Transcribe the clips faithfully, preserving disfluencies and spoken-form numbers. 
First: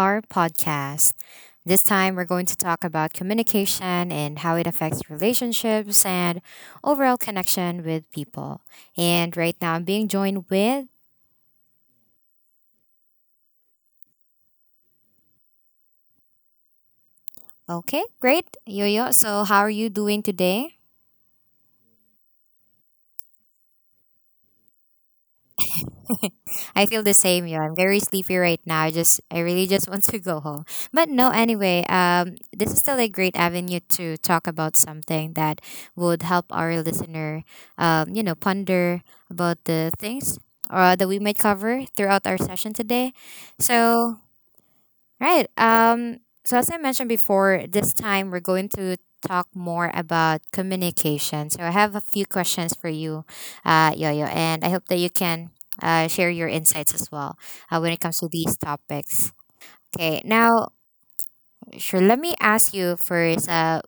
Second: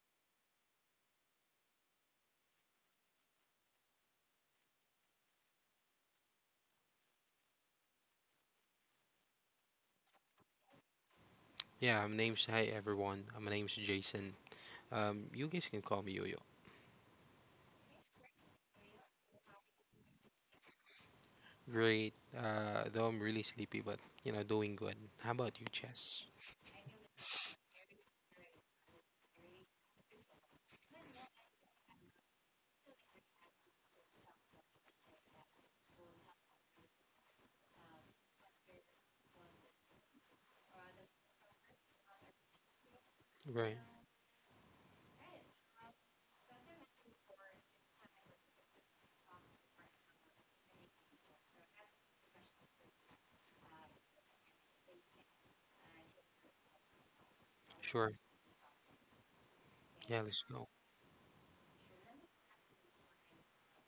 our podcast. This time we're going to talk about communication and how it affects relationships and overall connection with people. And right now I'm being joined with. Yeah, my name's hi everyone. uh, My name's Jason. Um, you guys can call me Yo-Yo. Okay, great. Yoyo, so how are you doing today? Great. Uh, though I'm really sleepy, but you know, doing good. How about you, Chess? I feel the same. Yeah, I'm very sleepy right now. I just I really just want to go home. But no, anyway, um, this is still a great avenue to talk about something that would help our listener, um, you know, ponder about the things uh, that we might cover throughout our session today. Right. So. Right. Um, so as I mentioned before, this time we're going to talk more about communication. So I have a few questions for you, uh, Yo-Yo, and I hope that you can uh, share your insights as well uh, when it Sure. comes to these topics. Yeah, Okay. let's go. Now, sure. Let me ask you first. Uh,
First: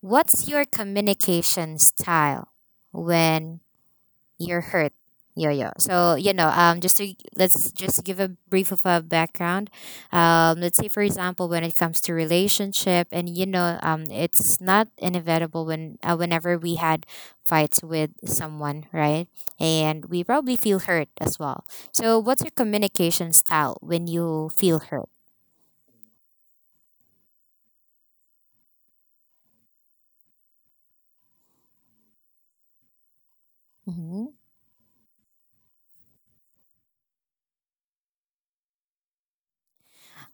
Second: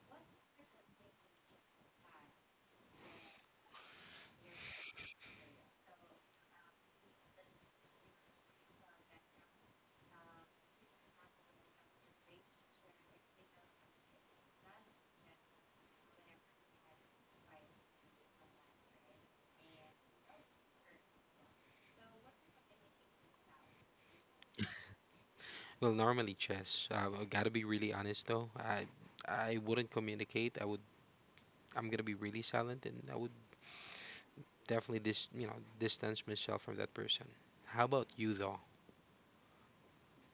What's your communication style when you're hurt, Yo-Yo? So you know um just to let's just give a brief of a background. Um let's say, for example, when it comes to relationship, and you know um it's not inevitable when, uh, whenever we had fights with someone, right? And we probably feel hurt as well. So what's your communication style when you feel hurt? Well, normally, Chess. Uh, I gotta be really honest though. I I wouldn't communicate. I would. I'm gonna be really silent, and I would Mm-hmm. definitely dis you know distance myself from that person. How about you though?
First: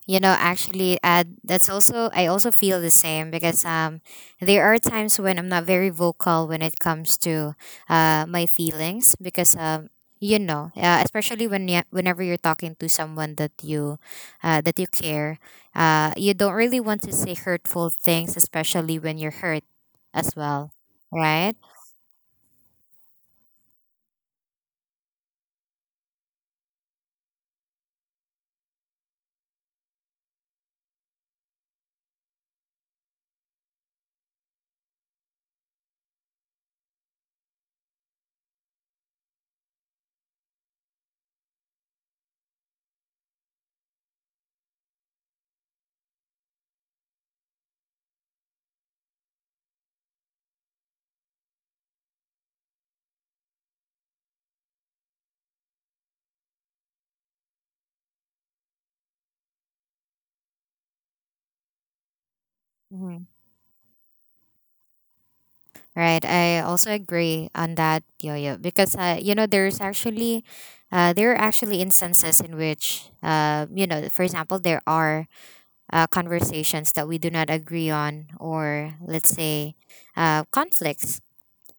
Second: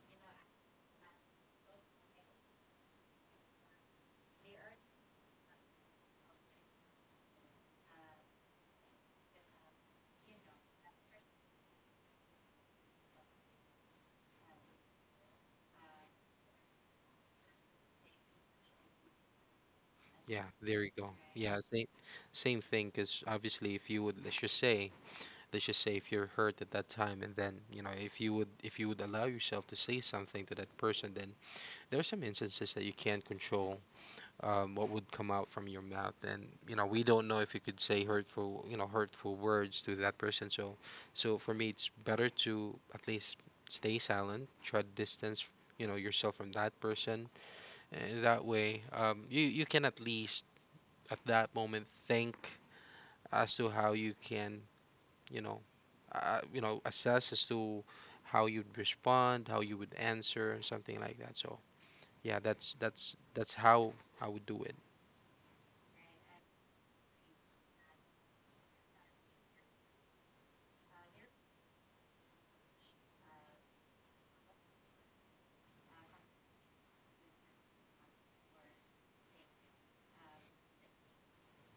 You know, actually, uh, that's also, I also feel the same because um, there are times when I'm not very vocal when it comes to uh, my feelings because, um, you know, uh, especially when you, whenever you're talking to someone that you, uh, that you care, uh, you don't really want to say hurtful things, especially when you're hurt as Yeah, well, there you go. right? Yeah, same same thing. Cause obviously, if you would, let's just say let's just say if you're hurt at that time, and then you know, if you would, if you would allow yourself to say something to that person, then there are some instances that you can't control um, what would come out from your mouth, and you know, we don't know if you could say hurtful, you know, hurtful words to that person. So so for me, it's better to at least stay silent, try to distance, you know, yourself from that person, and that way, um, you, you can at least at that moment think as to how you can, you know, uh, you know assess as to how you'd respond, how you would answer something like that. So yeah, that's that's that's how I would do it. Right. I also agree on that, Yo-Yo, because, uh, you know, there's actually, uh, there are actually instances in which, uh, you know, for example, there are uh, conversations that we do not agree on, or let's say uh, conflicts.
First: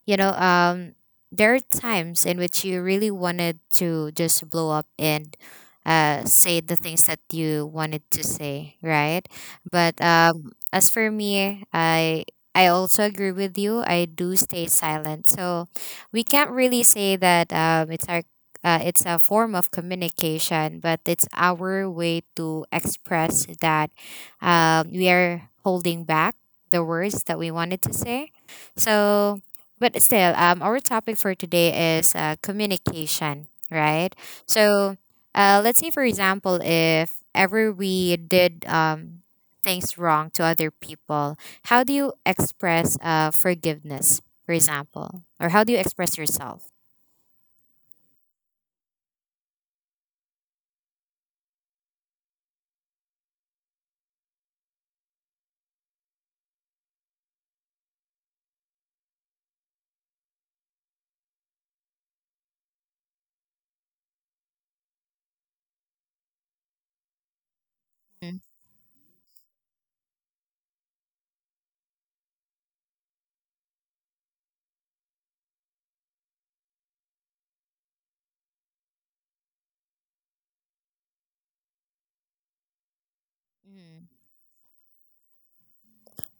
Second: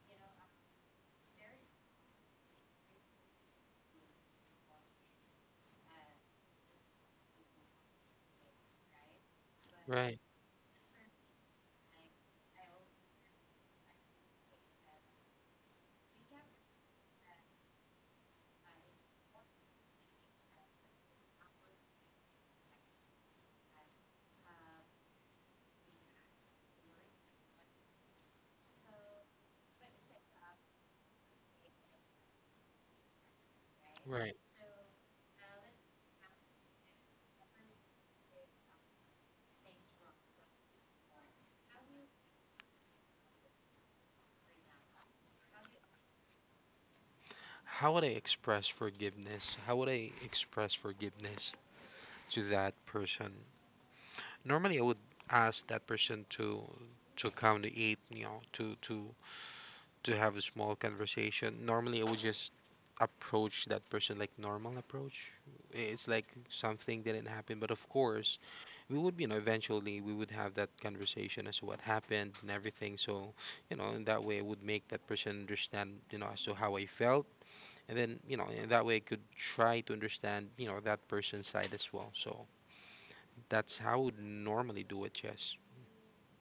you know um there are times in which you really wanted to just blow up and uh, say the things that you wanted to say, right? But Right. um as for me, i i also agree with you. I do stay silent. So we can't really say that um it's our, uh, it's a form of communication, but it's our way to express that um, we are holding back the words that we wanted to say. So, but still, um, our topic for today is uh, communication, right? Right. So, uh, let's say, for example, if ever we did, um, things wrong to other people, how do you express uh, forgiveness, for example? Or how do you express yourself? how would I express forgiveness how would I express forgiveness to that person? Normally, I would ask that person to to come to eat you know to to to have a small conversation. Normally, I would just approach that person like normal approach. It's like something didn't happen, but of course, Mm. we would, you know, eventually we would have that conversation as to what happened and everything. So you know, in that way, it would make that person understand, you know, as to how I felt, and then, you know, in that way, I could try to understand, you know, that person's side as well. So that's how I Mm. would normally do it. Yes.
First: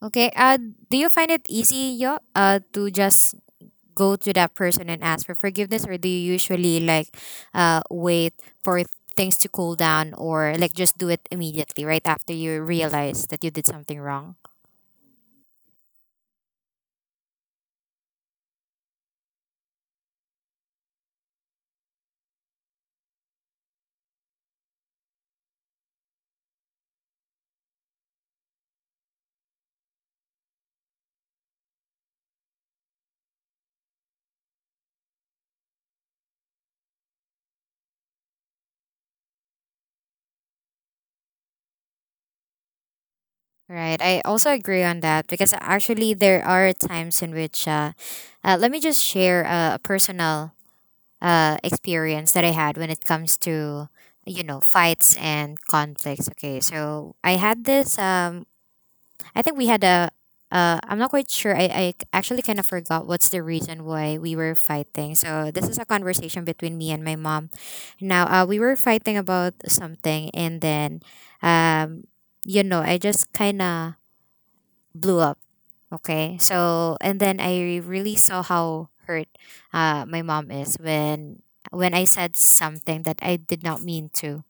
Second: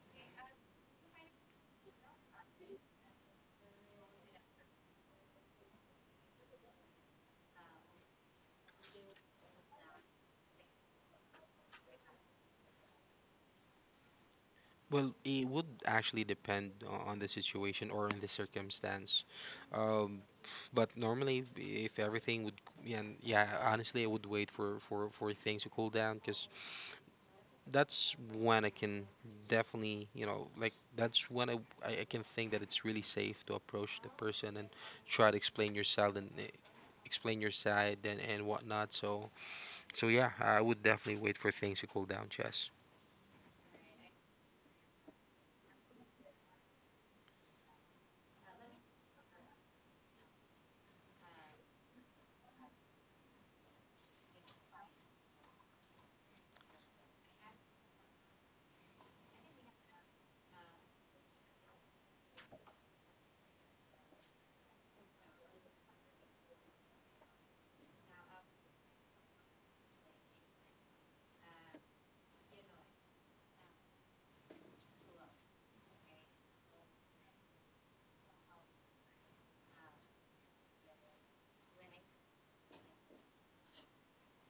Okay. Uh, do you find it easy, yo, uh, to just go to that person and ask for forgiveness, or do you usually, like, uh, wait for things to cool down, or like just do it immediately right after you realize that you did something wrong? Well, it would actually depend o- on the situation or on the circumstance. um but normally, if everything would, yeah, yeah honestly, I would wait for, for for things to cool down, because that's when I can definitely, you know, like that's when I, I I can think that it's really safe to approach the person and try to explain yourself and eh, explain your side and, and whatnot. So so yeah, I would definitely wait for things to cool down, Chess. Right, I also agree on that, because actually there are times in which, uh, uh, let me just share a personal uh, experience that I had when it comes to, you know, fights and conflicts. Okay, so I had this, um, I think we had a. Uh, I'm not quite sure. I, I actually kind of forgot what's the reason why we were fighting. So this is a conversation between me and my mom. Now, uh, we were fighting about something, and then, um, you know, I just kind of blew up. Okay, so and then I really saw how hurt uh, my mom is when, when I said something that I did not mean to.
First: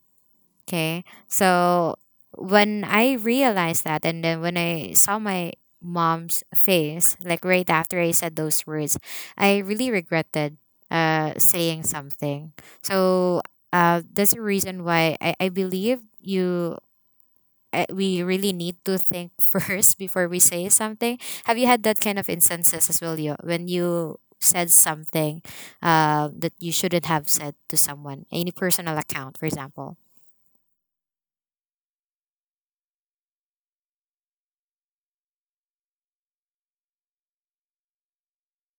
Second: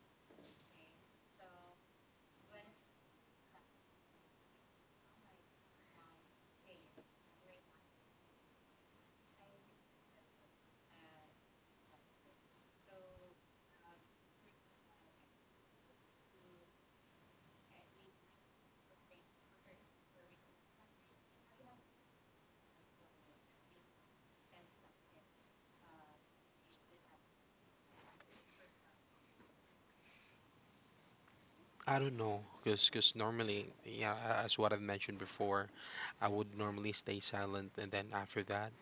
Okay. So when I realized that, and then when I saw my mom's face, like right after I said those words, I really regretted uh, saying something. So uh, that's the reason why I, I believe you. Uh, we really need to think first before we say something. Have you had that kind of instances as well, you, when you said something uh, that you shouldn't have said to someone, any personal account, for example? I don't know, cause, 'cause normally, yeah, a- as what I've mentioned before, I would normally stay silent, and then after that,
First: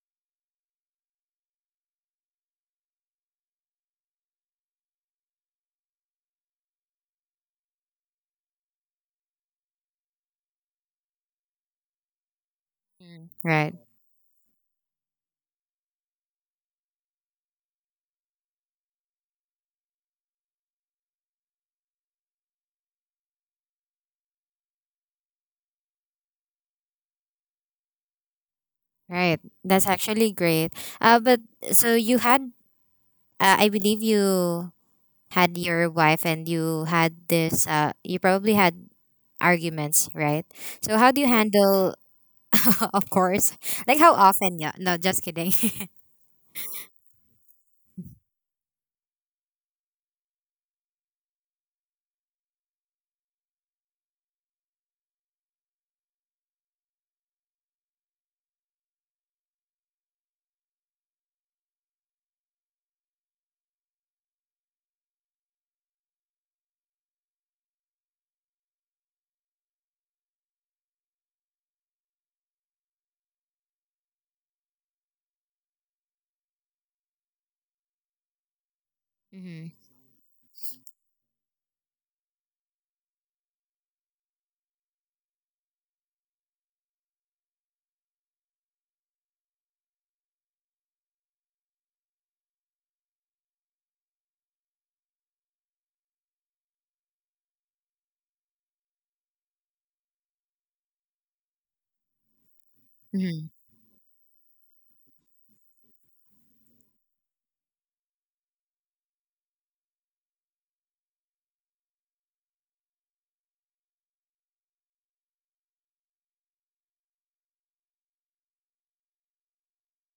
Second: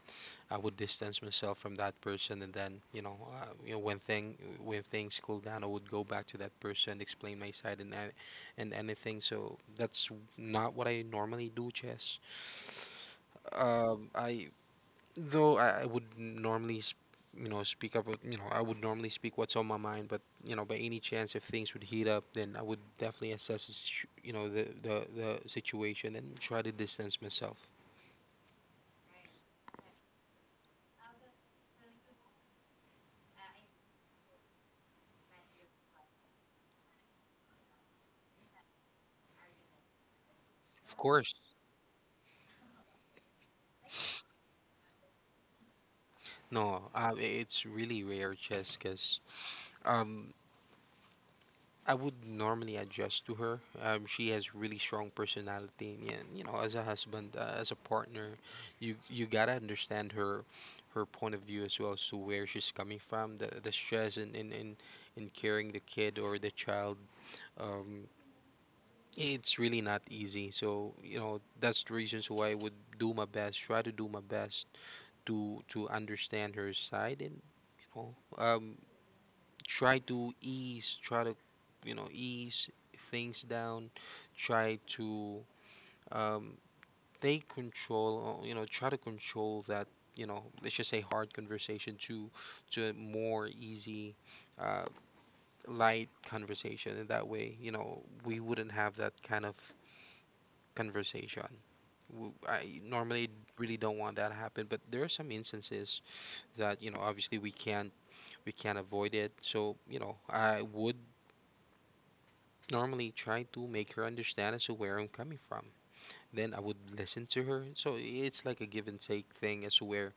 I would distance myself from that person, and then, you know, uh, you know, when thing when things cool down, I would go back to that person, explain my side and a- and anything. So that's not what I normally do, Chess. Mm. Right. Um, I, though I, I would normally, sp- you know, speak up. with- You know, I would normally speak what's on my mind. But you know, by any chance, if things would heat up, then I would definitely assess the situ- you know, the the the situation, and try to distance myself. Right. That's actually great. Uh, but so you had, uh, I believe you had your wife, and you had this, uh, you probably had arguments, right? Of So how do you course. handle, of course, like how often? Yeah. No, just kidding. No, uh, it's really rare, Jess, because um, I would normally adjust to her. Um, she has really strong personality, and yeah, you know, as a husband, uh, as a partner, you you gotta understand her her point of view as well, as to where she's coming from, the the stress in in in, in carrying the kid or the child. Um, it's really not easy. So you know, that's the reasons why I would do my best, try to do my best to to understand her side, and you know, um, Mm-hmm. try to ease try to you know, ease things down, try to, um, take control, or you know, try to control that, you know, let's just say, hard conversation to to a more easy, uh, light conversation. In that way, you know, we wouldn't have that kind of conversation. W- I normally Mm-hmm. really don't want that to happen, but there are some instances that, you know, obviously, we can't we can't avoid it. So you know, I would normally try to make her understand as to where I'm coming from. Then I would listen to her. So it's like a give and take thing, as to where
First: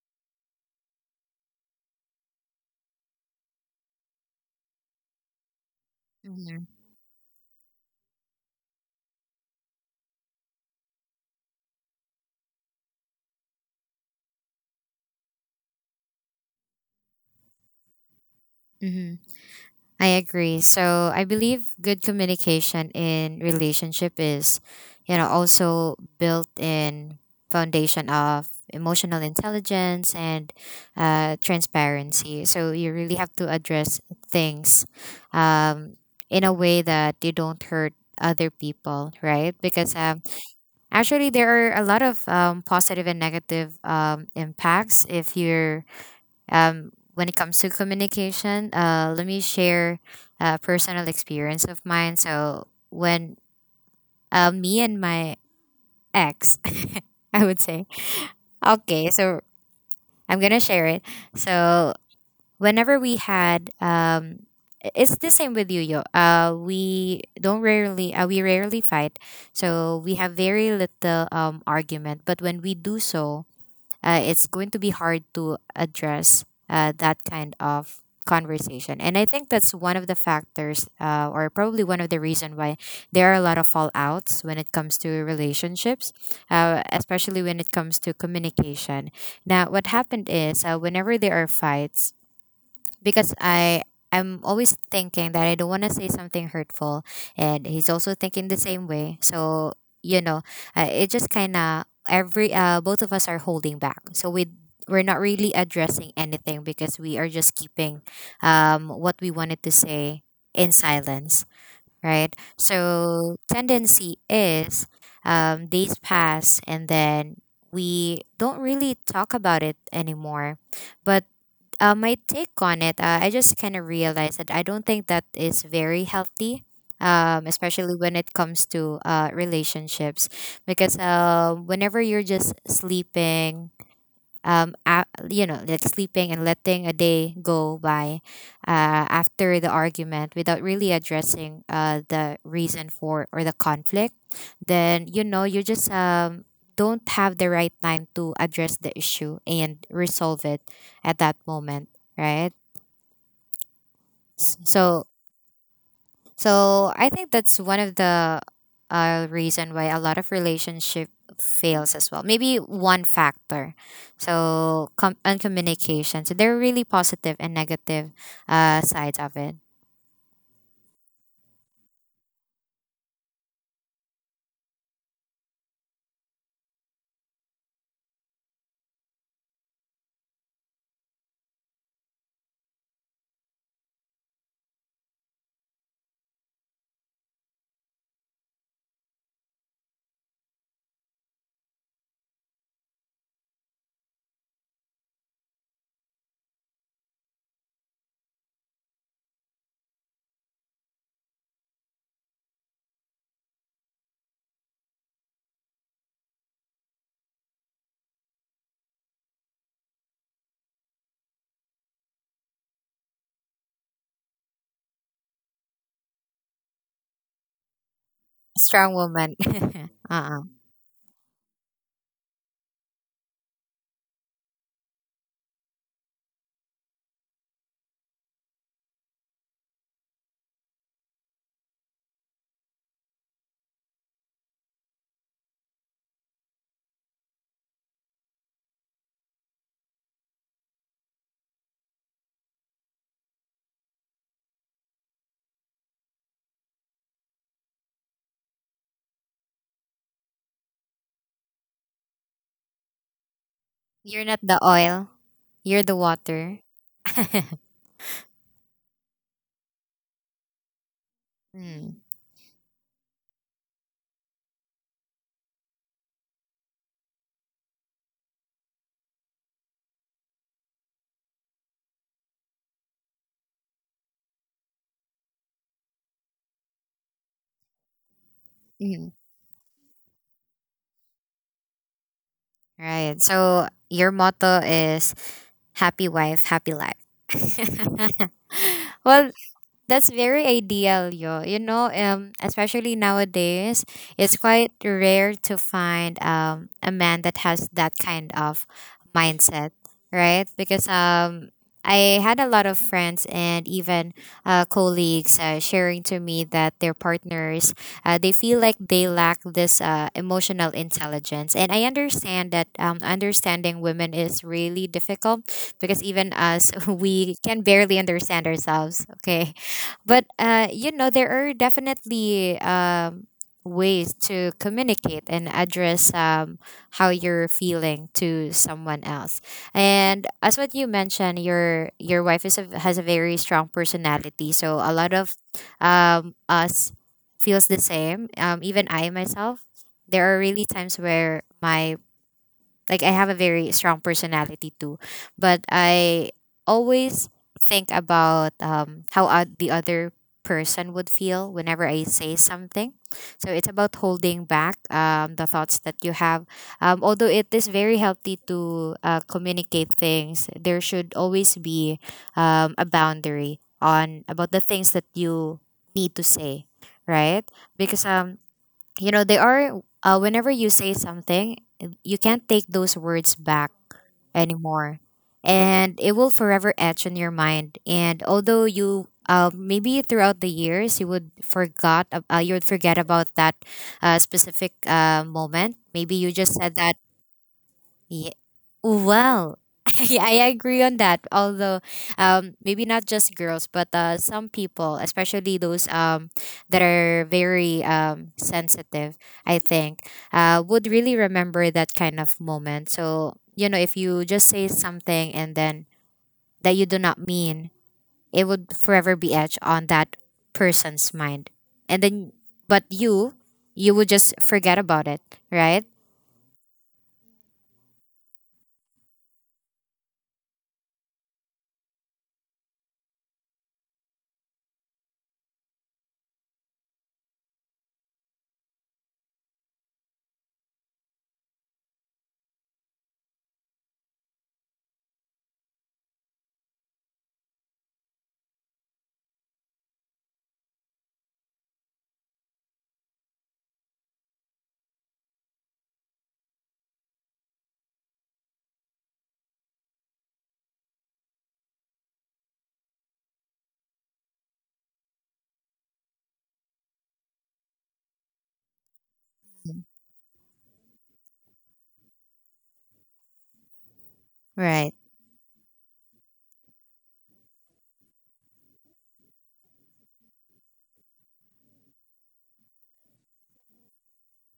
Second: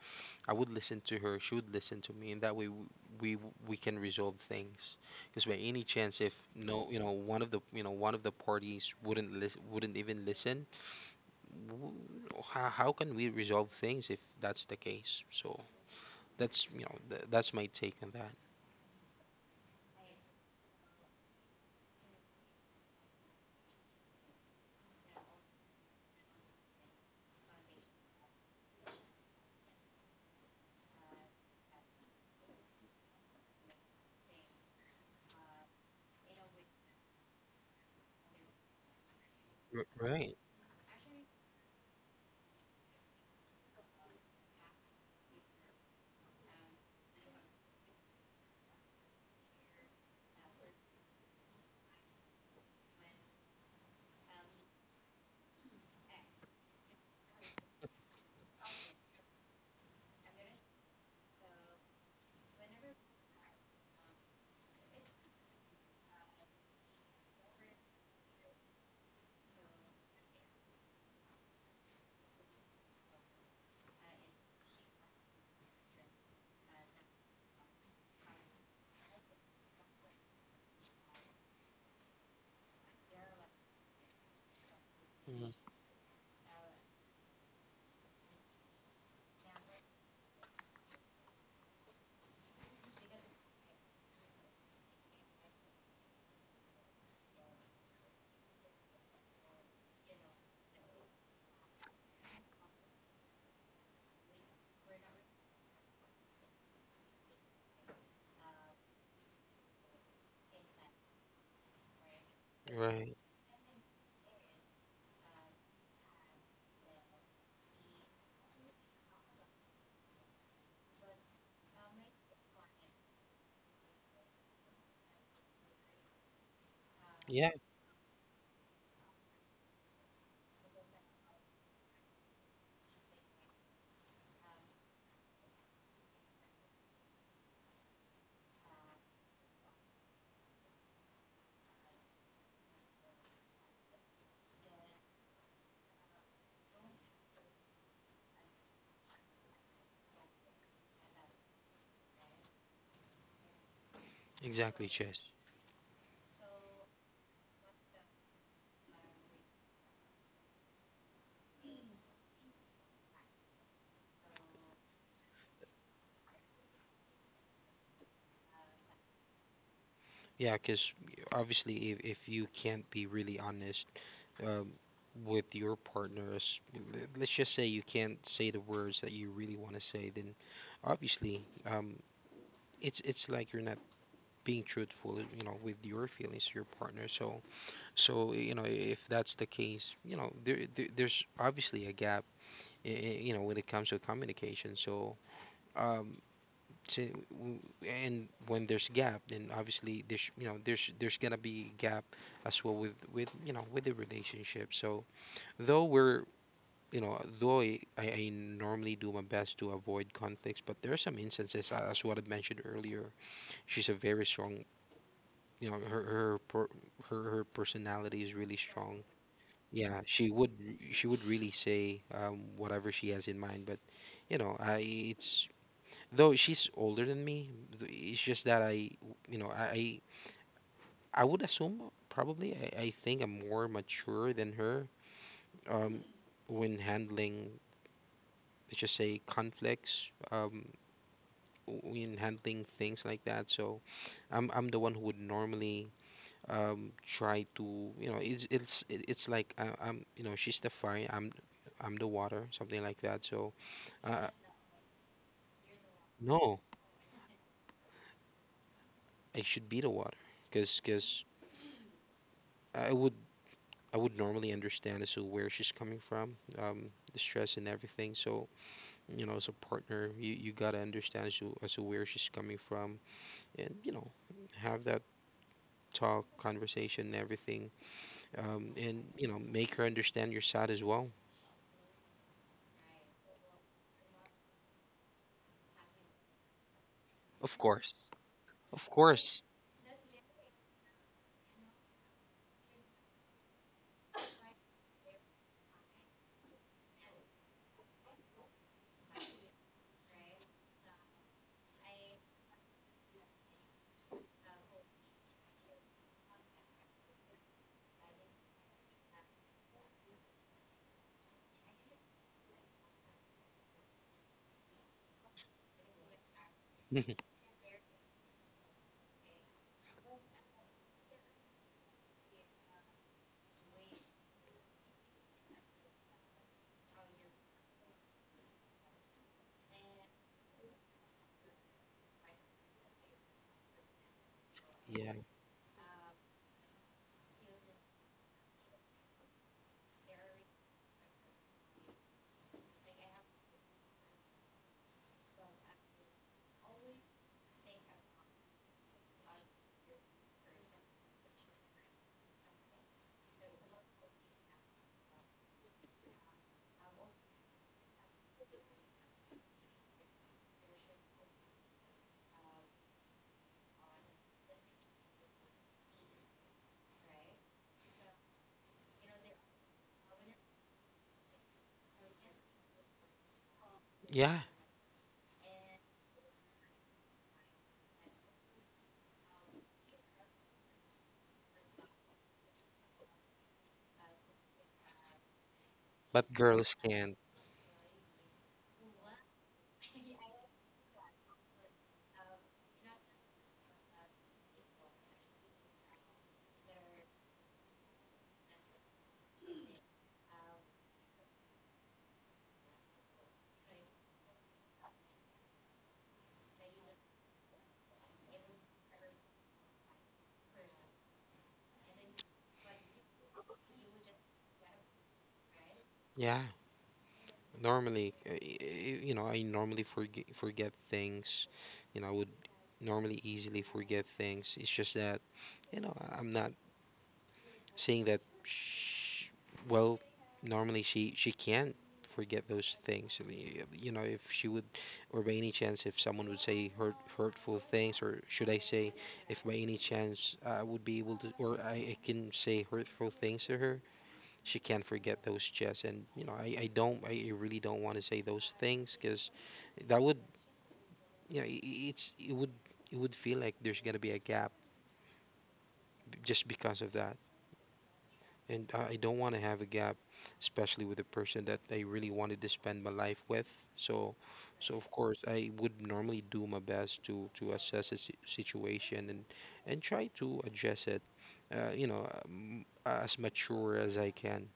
I would listen to her, she would listen to me, and that way w- we we can resolve things. Because by any chance, if no, you know, one of the, you know, one of the parties wouldn't listen, wouldn't even listen, w- how, how can we resolve things if that's the case? So that's, you know, th- that's my take on that. Mm-hmm. I agree. So I believe good communication in relationship is, you know, also built in foundation of emotional intelligence and uh, transparency. So you really have to address things um, in a way that you don't hurt other people, right? R- Because, um, Right. actually, there are a lot of um, positive and negative um, impacts if you're um, when it comes to communication. Uh, let me share a personal experience of mine. So when, uh, me and my ex, I would say, okay, so I'm gonna share it. So whenever we had, um, i- it's the same with you, yo. Uh, we don't rarely, uh, We rarely fight, so we have very little um argument. But when we do so, uh, it's going to be hard to address uh, that kind of conversation, and I think that's one of the factors, uh, or probably one of the reason why there are a lot of fallouts when it comes to Mhm. relationships, uh, especially when it comes to communication. Now, what happened is, uh, whenever there are fights, because I I'm always thinking that I don't want to say something hurtful, and he's also thinking the same way. So, you know, uh, it just kind of every, uh, both of us are holding back. So we we're not really addressing anything because we are just keeping um, what we wanted to say in silence, right? Right. So tendency is, um, days pass, and then we don't really talk about it anymore, but uh, my take on it, uh, I just kind of realized that I don't think that is very healthy, um, Yeah. especially when it comes to uh, relationships. Because, uh, whenever you're just sleeping, um a you know like sleeping and letting a day go by uh, after the argument without really addressing uh, the reason for or the conflict, then, you know, you just um don't have the right time to address the issue and resolve it at that moment, right? S- Exactly, so Chess. so I think that's one of the uh, reason why a lot of relationship fails as well. Maybe one factor. So com- and communication. So there are really positive and negative uh, sides of it. Yeah, because obviously, if, if you can't be really honest, um, with your partners, l- let's just say you can't say the words that you really want to say, then obviously, um, it's it's like you're not being truthful, you know, with your feelings to your partner. So, so you know, if that's the case, you know, there, there there's obviously a gap, i- i- you know, when it comes to communication. So, um, to w- and when there's gap, then obviously there's, you know, there's there's gonna be gap as well, with with you know, with the relationship. So though we're, you know, though I, I I normally do my best to avoid conflicts, but there are some instances, uh, as what I mentioned earlier, she's a very strong, you know, her her per, her, her personality is really Strong strong. woman. Yeah, she Uh-uh. would she would really say, um, whatever she has in mind, but you know, I, it's, though she's older than me, th- it's just that I, you know, I I I would assume probably I, I think I'm more mature than her, um, when handling, let's just say, conflicts, um, when handling things like that. So I'm I'm the one who would normally, um, try to, you know, it's it's it- it's like I, I'm, you know, she's the fire, I'm I'm the water, something like that. So You're uh, not the oil. You're the water. no, I should be the water, because because. Mm. I would I would normally understand as to where she's coming from, um, the stress and everything. So, you know, as a partner, you, you gotta understand as to, as to where she's coming from, and you know, have that talk, conversation, and everything, um, and Hmm. you know, make her understand your side as well. Right. So your motto is happy wife, happy life. Of course, of Well, course. that's very ideal, yo. You know, um, especially nowadays, it's quite rare to find um a man that has that kind of mindset, right? Because, um, I had a lot of friends and even uh, colleagues uh, sharing to me that their partners, uh, they feel like they lack this uh, emotional intelligence, and I understand that um, understanding women is really difficult because even us, Yeah, we can barely understand ourselves. Okay, but uh, you know, there are definitely um, ways to communicate and address um, how you're feeling to someone else. And as what you mentioned, your your wife is a, has a very strong personality, so a lot of um, us feels the same. Um, even I myself, there are really times where my, like, I have a very strong personality too, but I always think about, um, how oth- the other person would feel whenever I say something. So it's about holding back um, the thoughts that you have. Um, although it is very healthy to uh, communicate things, there should always be um, a boundary on about the things that you need to say, right? Because, um, you know, they are, uh, whenever you say something, you can't take those words back yeah. anymore, and it will forever etch in your mind. And although you, uh, maybe throughout the years you would forgot ab- uh, you would forget about that uh, specific uh, moment, maybe you But just said girls that. can't. Well, I, I agree on that. Although, um, maybe not just girls, but uh, some people, especially those um that are very um sensitive, I think, uh, would really remember that kind of moment. So, you know, if you just say something, and then that you do not mean, it would forever be etched on that person's mind. And then, but you, you would just forget about it, right? Yeah. Normally, uh, y- y- you know, I normally forget forget things. You know, I would normally easily forget things. It's just that, you know, I- I'm not saying that sh well, normally she she can't forget those things. Y- you know, if she would, or by any chance, if someone would say hurt hurtful things, or should I say, if by any chance I would be able to, or i, I can say hurtful things to her, she can't forget those chats. And you know, i, I don't, I really don't want to say those things, because that would, you know, i- i- it's, it would, it would feel like there's gonna be a gap b- just because of that. And i I don't want to have a gap, especially with a person that I really wanted to spend my life with. So, so of Right. course, I would normally do my best to to assess the si- situation, and and try to address it, uh, you know, um, as mature as I can.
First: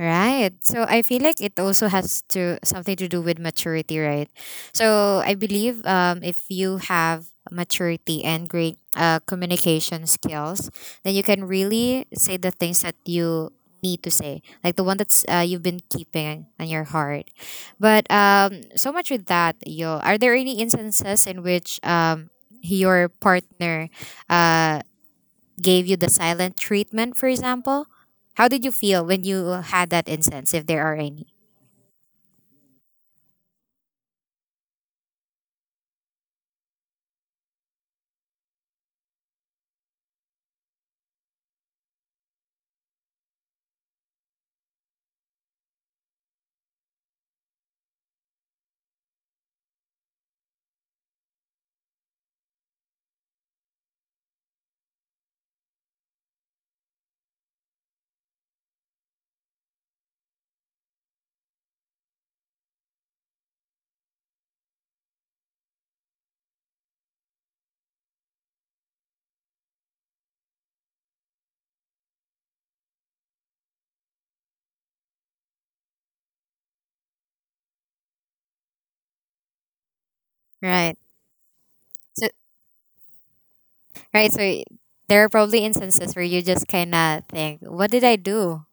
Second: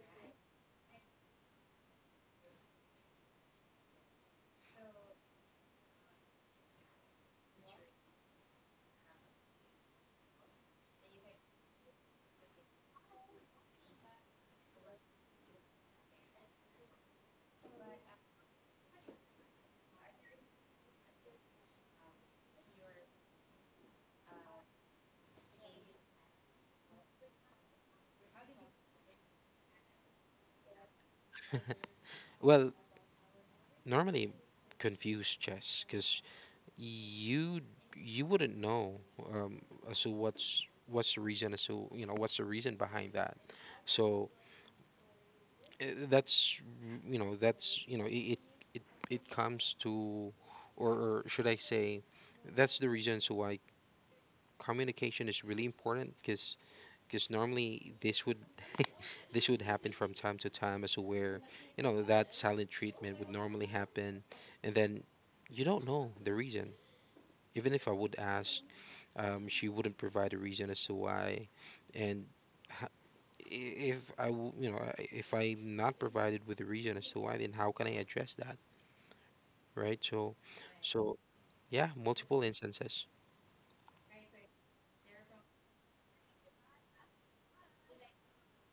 Right. So I feel like it also has to something to do with maturity, right? So I believe, um, if you have maturity and great uh, communication skills, then you can really say the things that you need to say, like the one that's uh, you've been keeping on your heart. But, um, so much with that, yo. Are there any instances in which um, your partner, uh, gave you the silent treatment, for example? How did you feel when you had that incense, if there are any? Well, normally, confuse, Chess, because you you wouldn't know, um, as to what's what's the reason, as to, you know, what's the reason behind that. So eh, that's, you know, that's, you know, it it it, it comes to, or, or should I say, that's the reason. So why communication is really important, because because normally this would this would happen from time to time, as where, you know, that silent treatment would normally happen, and then you don't know the reason. Even if I would ask, um, she wouldn't provide a reason as to why. And ho- i- if i w- you know, I- if I'm not provided with a reason as to why, then how can I address that, right? So, Right. so yeah, So, multiple instances. right. So there are probably instances where you just kind of think, "What did I do?"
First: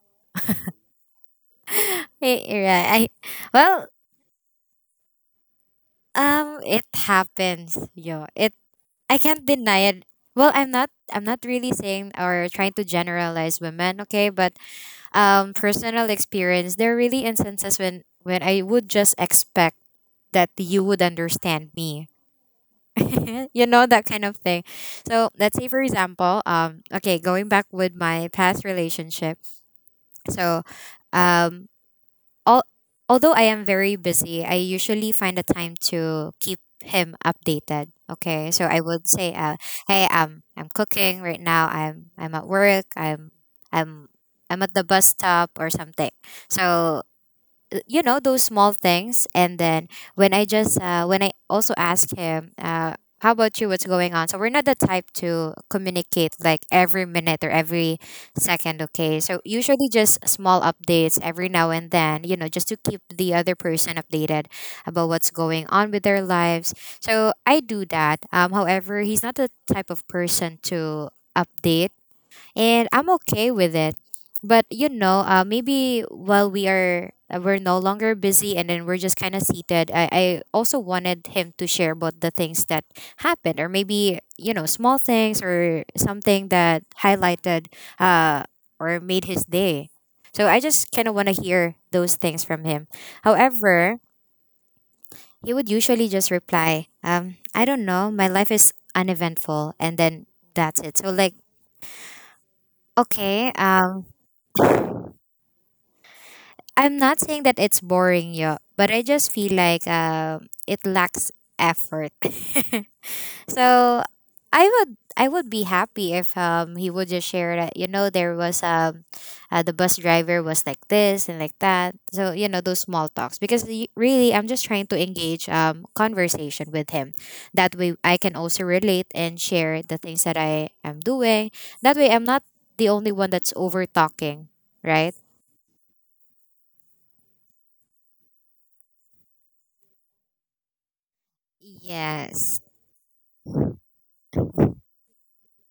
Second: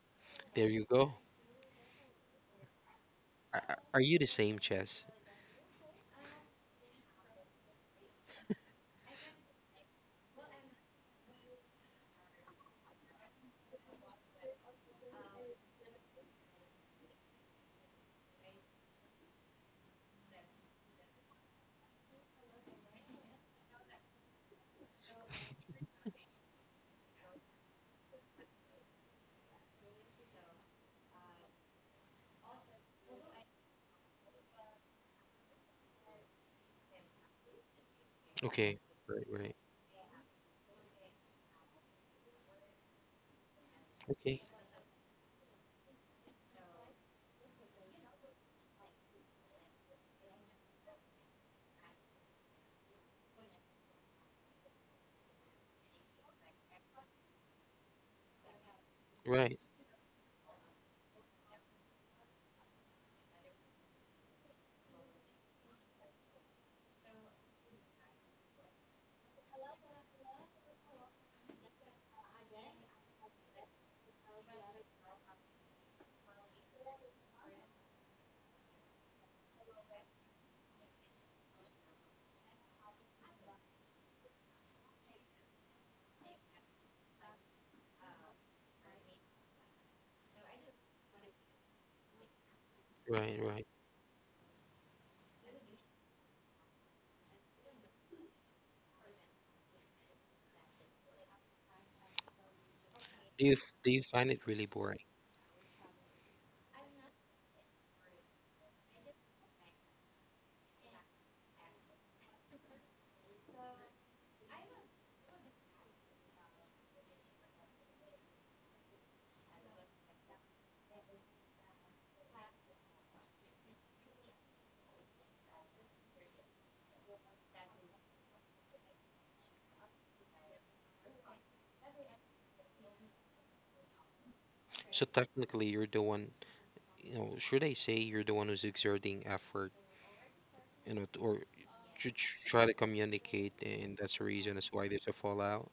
There you go. Eh, Right. I are, Well, are you the same, Chess? um, it happens, yo. It I can't deny it. Well, I'm not. I'm not really saying or trying to generalize women, okay? But um, personal experience, there are really instances when when I would just expect that you would understand me. You know, that kind of thing. So let's say, for example, um okay, going back with my past relationship. So um all, although I am very busy, I usually find a time to keep him updated. Okay, so Okay. I would right say, right uh, hey, um I'm cooking right now, I'm i'm at work, i'm i'm Okay. I'm at the bus stop or something. So, th- you know, those small things, and then when i just uh, when I also ask him, uh, how about you, what's going on? So we're not the type to communicate like every minute or every second, okay? So right usually just small updates every now and then, you know, just to keep the other person updated about what's going on with their lives. So I do that, um, however, he's not the type of person to update, and I'm okay with it. But you know, uh, maybe while we are uh, we're no longer busy and then we're just kind of seated. I, I also wanted him to share about the things that happened, or maybe, you know, small things or something that highlighted, uh, or made his day. So I just kind of want to hear those things from him. right right However, he would usually just reply, um, "I don't know. My life is uneventful," and then that's it. So like, Do okay, you f- do you um, find it really boring? I'm not saying that it's boring, yo, but I just feel like um, it lacks effort. So I would I would be happy if um he would just share that, you know, there was um uh, the bus driver was like this and like that. So, you know, those small talks, because y- really I'm just trying to engage um conversation with him. That way I can also relate and share the things that I am doing. That way I'm not the only one that's over talking, So right? technically, you're the one. You know, should I say you're the one who's exerting effort? You know, t- or to tr- Yes. try to communicate, and that's the reason as why there's a fallout.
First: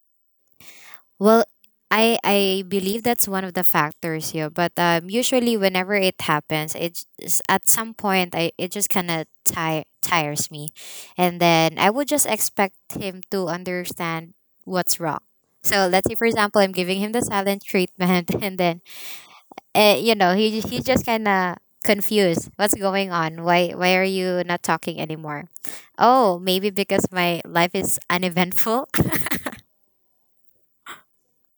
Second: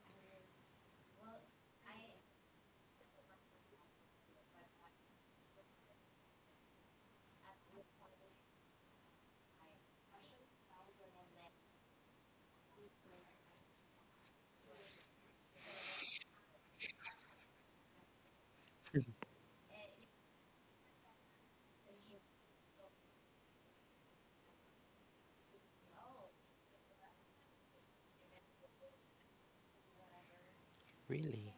Well, I I believe that's one of the factors here, but um, usually whenever it happens, it's it's- at some point I it just kind of tire tires me, and then I would just expect him to understand what's wrong. So let's say, for example, I'm giving him the silent treatment. And then, uh, you know, he he's just kind of confused. What's going on? Why why are you not talking anymore? Oh, maybe because my life is uneventful. Really?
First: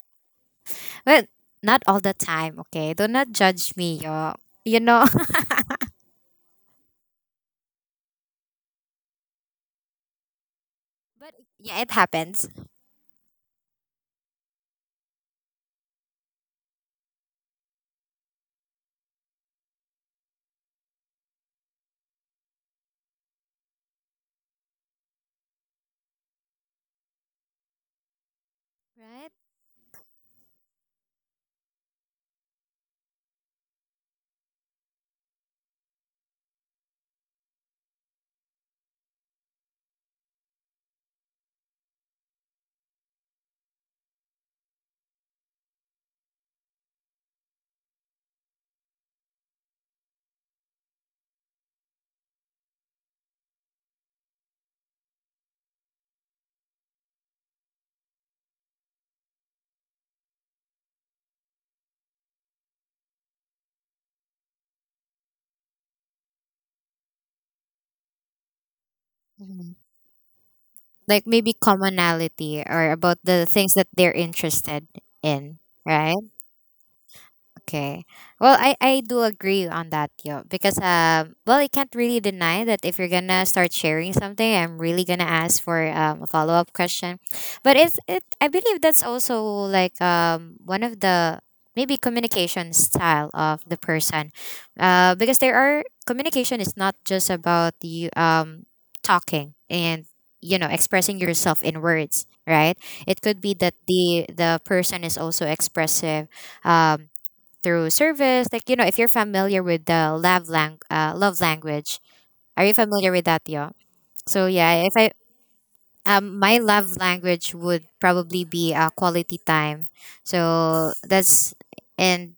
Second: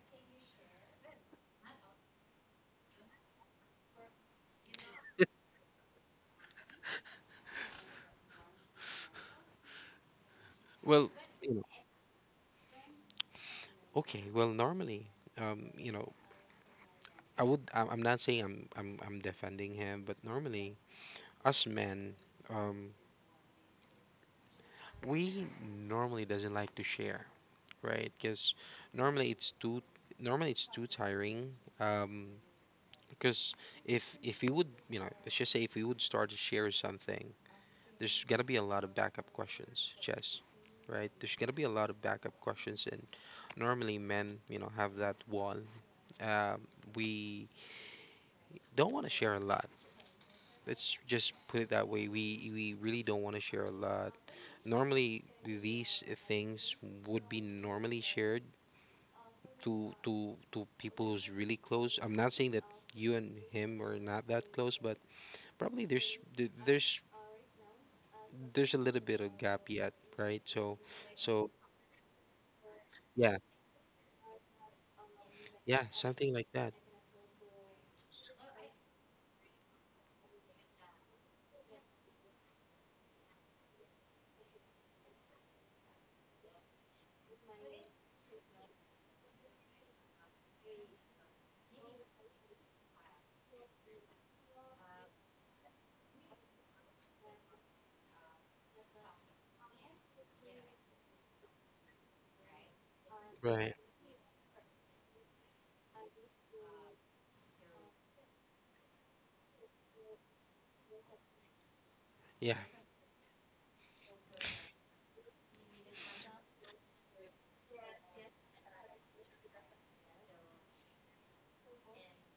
Well, not all the time, okay? Do not judge me, yo. You know? Well, But you know, yeah, it happens. okay. Well, normally, um, you know, I would. I'm I'm not saying I'm I'm I'm defending him, but normally, us men, um, we normally doesn't like to share, right? Because normally Right? it's too normally it's too tiring. Um, Because if if we would, you know, let's just say if we would start to share something, there's gonna be a lot of backup questions, Jess, right? There's gonna be a lot of backup questions, and normally men, you know, have that wall. Um, we don't want to share a lot. Let's just put it that way. We we really don't want to share a lot. Normally, these things would be normally shared to to to people who's really close. I'm not saying that you and him are not that close, but probably there's th- there's there's a little bit of gap Mhm. yet, right? So Like maybe so commonality or about yeah, the things that they're interested in, yeah, right? something like that, Okay. Well, I, I do agree on that, yo, because um well, I can't really deny that if you're gonna start sharing something, I'm really gonna ask for um, a follow up question. But it's it I believe that's also like um one of the maybe communication style of the person, uh because there are communication is not just about you um talking and, you know, expressing yourself in words, right? It could be right? that the the person is also expressive. Um Through service. Like, you know, if you're familiar with the love, lang- uh, love language, Yeah, are you familiar with that, yo? So, yeah, if I, um, my love language would probably be uh, quality time. So that's, and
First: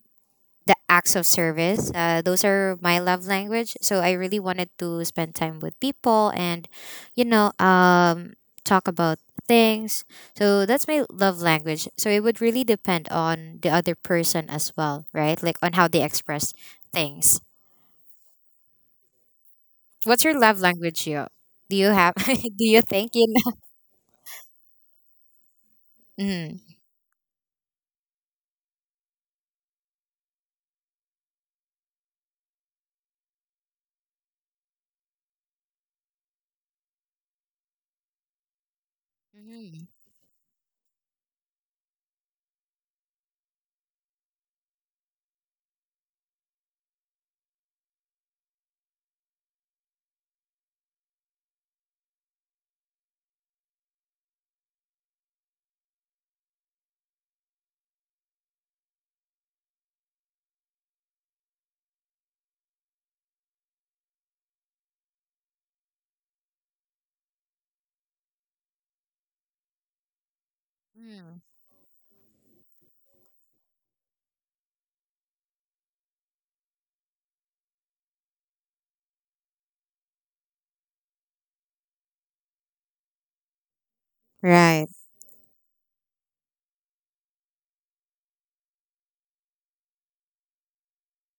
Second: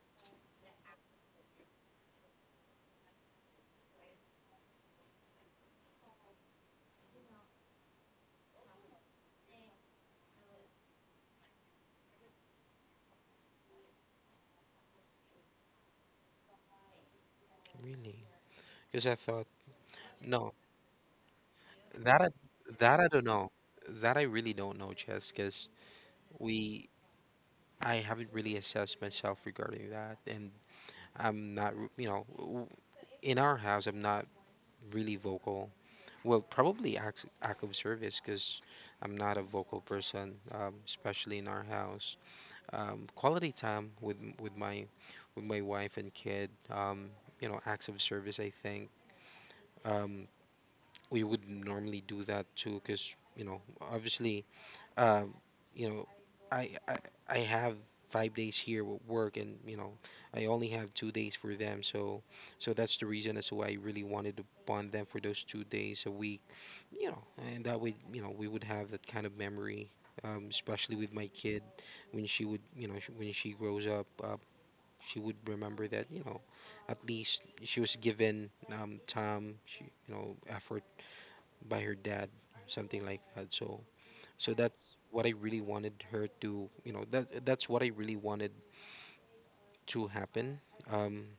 the acts of service. Uh, those are my love language. So I really wanted to spend time with people and, you know, um, talk about things. So that's my love language. So it would really depend on the other person as well, right? Like on how they express things. really. Because I thought What's your no, love language, you? Do you have? that I, Do you that I think don't you know, know? that I really don't know, Jess. Because Mm. we I haven't really assessed myself regarding that, and I'm not r- you know w- in our house I'm not really vocal. Well, probably act act of service because I'm not a vocal Mhm. person, um, especially in our house. um, quality time with m- with my with my wife and kid. Um, you know, acts of service. I think um, we would normally do that too, because you know, obviously, um, you know, I, I I have five days here with work, and you know, I only have two days for them. So, so that's the reason as to why I really wanted to bond them for those two days a week. You know, and that way, you know, we would have that kind of memory, um, especially with my Mm. kid when she would, you know, sh- when she grows up. Uh, she would remember that you know at least she was given um, time she, you know effort by her dad something like that so so that's Right. what I really wanted her to, you know, that that's what I really wanted to happen. Um,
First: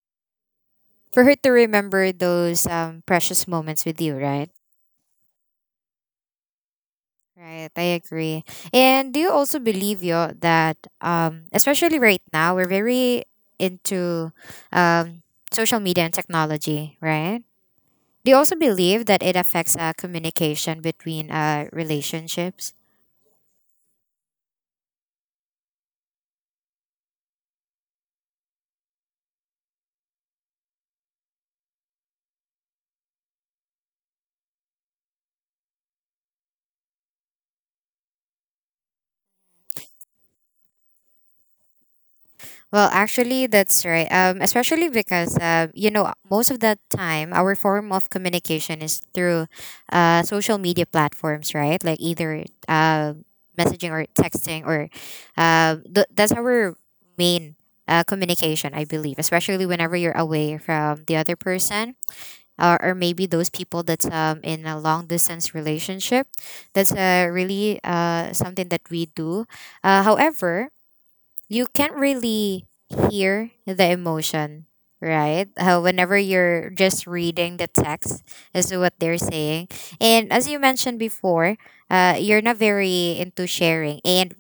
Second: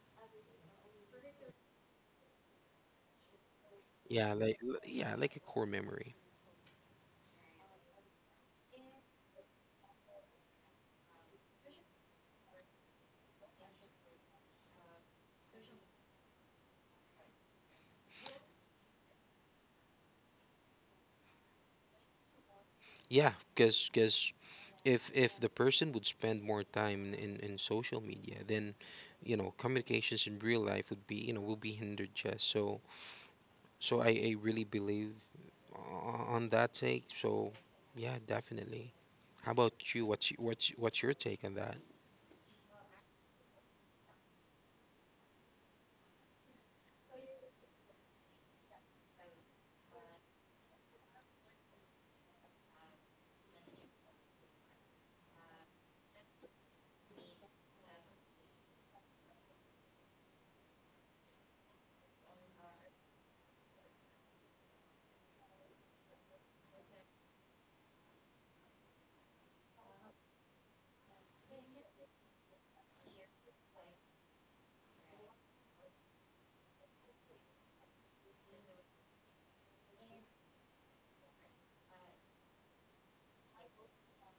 For her to remember those, um, precious moments with you, yeah, right? like yeah, like a core memory. Right, I agree. And do you also believe yo that um especially right now we're very into um social media and technology, right? Do you also believe that it affects uh, communication between uh relationships? Yeah, because because if if the person would spend more time in, in in social media, then you know communications in real life would be you know will be hindered. Just so so I, I really believe o- on that take. So yeah, definitely. How about you? What's y- what's what's your take on that? Well, actually, that's right. Um, especially because uh, you know, most of the time our form of communication is through uh, social media platforms, right? Like either uh, messaging or texting, or uh, th- that's our main uh, communication, I believe. Especially whenever you're away from the other person, or, or maybe those people that's, um, in a long distance relationship. That's uh, really uh, something that we do. Uh, however, you can't really hear the emotion, right? Uh, whenever you're just reading the text, is what they're saying. And as you mentioned before, uh, you're not very into sharing. And